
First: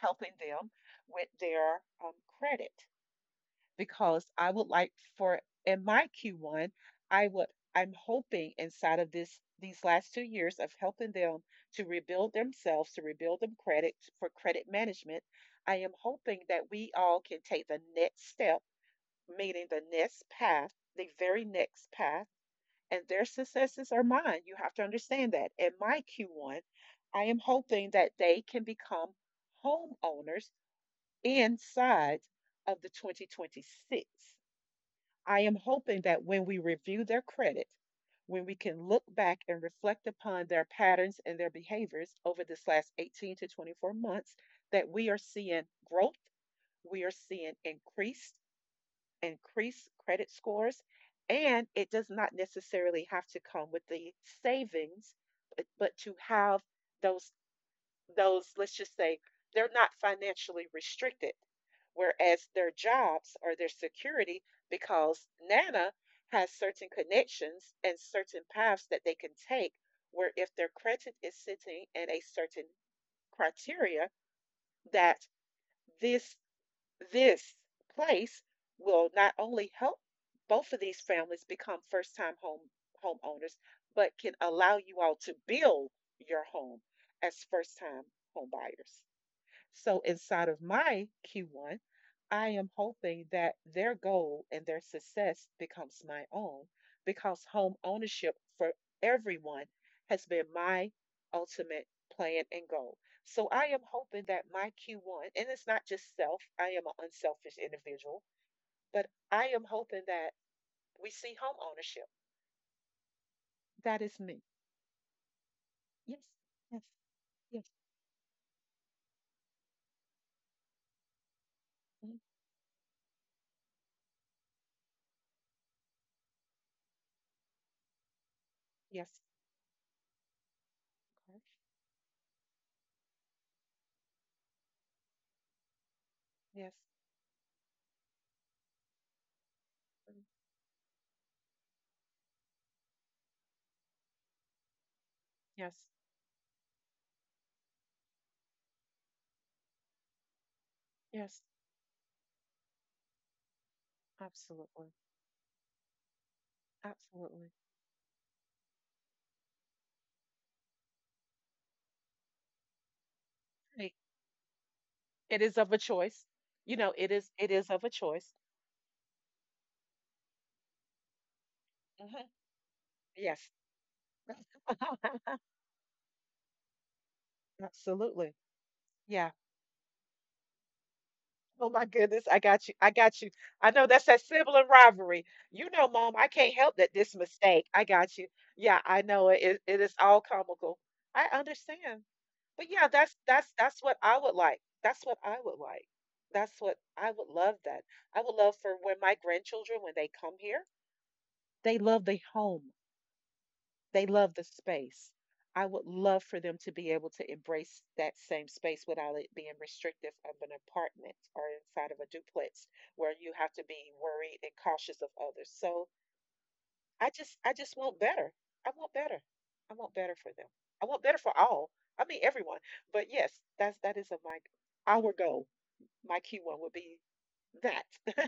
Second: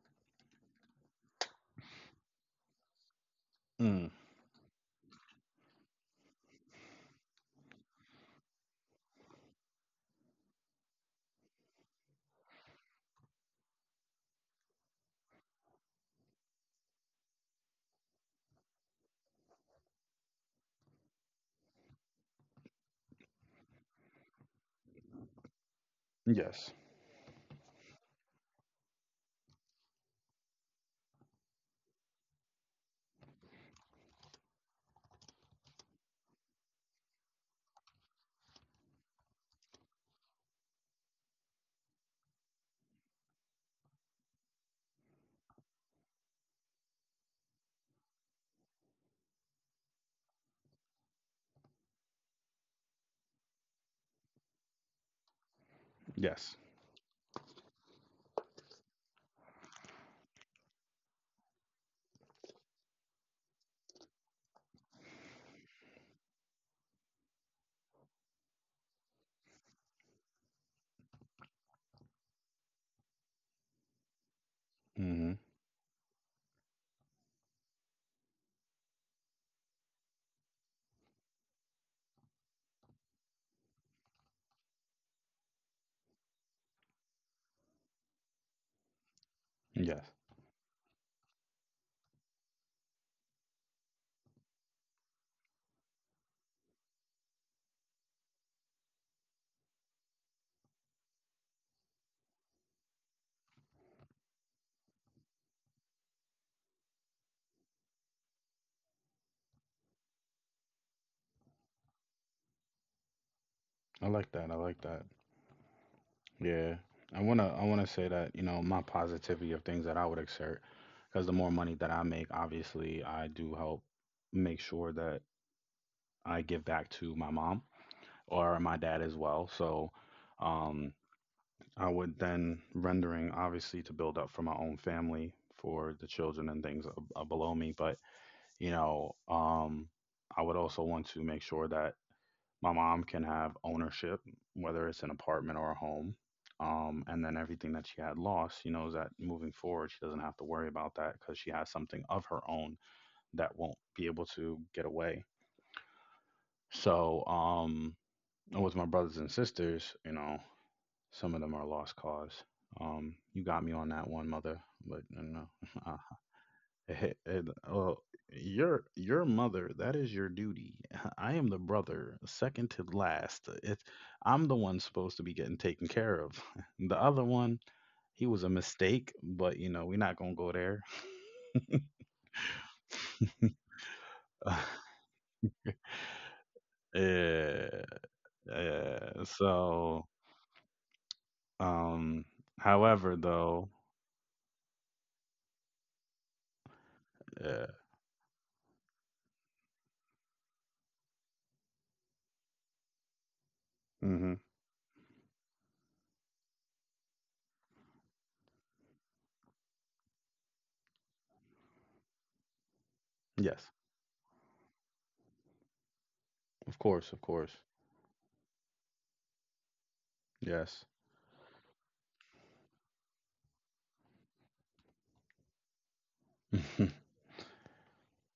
helping them with their credit. Mm. Because I would like for in my Q1, I would I'm hoping inside of this these last 2 years of helping them to rebuild themselves, to rebuild them credit for credit management. I am hoping that we all can take the next step, meaning the next path, the very next path, and their successes are mine. You have to understand that. In my Q1, Yes. I am hoping that they can become homeowners inside of the 2026. I am hoping that when we review their credit, when we can look back and reflect upon their patterns and their behaviors over this last 18 to 24 months, that we are seeing growth, we are seeing increased credit scores, and it does not necessarily have to come with the savings, but, to Yes. have those those let's just say they're not financially restricted whereas their jobs or their security because nana has certain connections and certain paths that they can take where if their credit is sitting in a certain criteria that Hmm. this this place will not only help both of these families become first time homeowners but can allow you all to build your home as first time home buyers, so Yes. inside of my Q1, I am hoping that their goal and their success becomes my own because home ownership for everyone has been my ultimate plan and goal. So I am hoping that my Q1, and it's not just self, I am an unselfish individual, but I am hoping that we see home ownership. That I is like me. that. I like that. Yes, Yeah. I yes, yes, want to say that, you know, my positivity of things that I would exert, because the more money that I mm, make, obviously, I do help make sure that I give back to my mom or my dad as yes, well. So, um, I would then rendering obviously to build up for my own family, for the children and yes, things below me. But, you know, mm, I would also want to make sure that my mom can have ownership, whether it's an apartment or a yes, home. And then everything that she had lost, she knows that moving forward, she doesn't have to worry about that because yes, she has something of her own that won't be able to get absolutely, away. So, absolutely. And with my brothers and sisters, you know, some of them are lost cause. You got me on Right. that one, mother, but you It know, is of a I, choice. You know, and, it is of a well, choice. your mother, that is your duty. I am the brother, Mhm. second to last. Yes. It, I'm the one supposed to be getting taken care of. The other one, he was Absolutely. a mistake, Yeah. but you know, we're not gonna go there. Oh my goodness. I got you. I got you. I know that's that sibling rivalry. You know, mom, I can't help that this mistake. Yeah, I got you. Yeah, I yeah. know it. It is So, all comical. I understand. um, But yeah, however, though, that's what I would like. That's what I would like. That's what I would yeah. love that. I would love for when my grandchildren, when they come here, they love the home. They Hmm. love the space. I would love for them to be able to embrace that same space without it being restrictive of an apartment or inside of a duplex where you have Yes, to be worried and cautious of others. So of course, of course. I just want better. I want better. I want better for them. Yes. I want better for all. I mean everyone. But yes, that is a my our goal. My key one would be that.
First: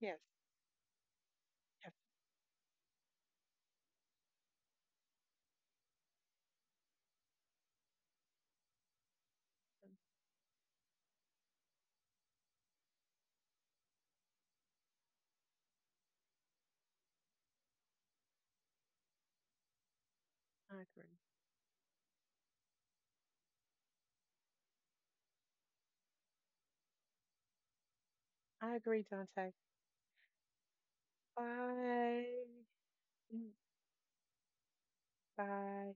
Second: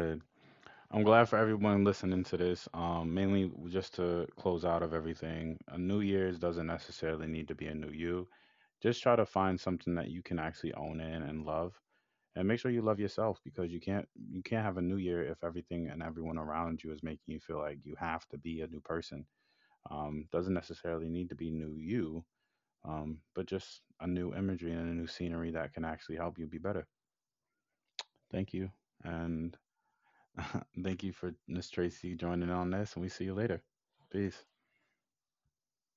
Yes. I'm glad for everyone Yes. listening to this. Mainly just to close out of everything, a new year's doesn't necessarily need to be a new you. Just try to find something that you can actually own in and love, and make sure you love yourself, because you can't have a new year if everything and everyone around you is making you feel like you have to be a new person. Doesn't I necessarily agree. need to be new you, but just a new imagery and a new scenery that can actually help you be better. Thank you, I agree, Dante. and thank you for Miss Tracy Bye. joining on this, and we see you later. Peace. Bye.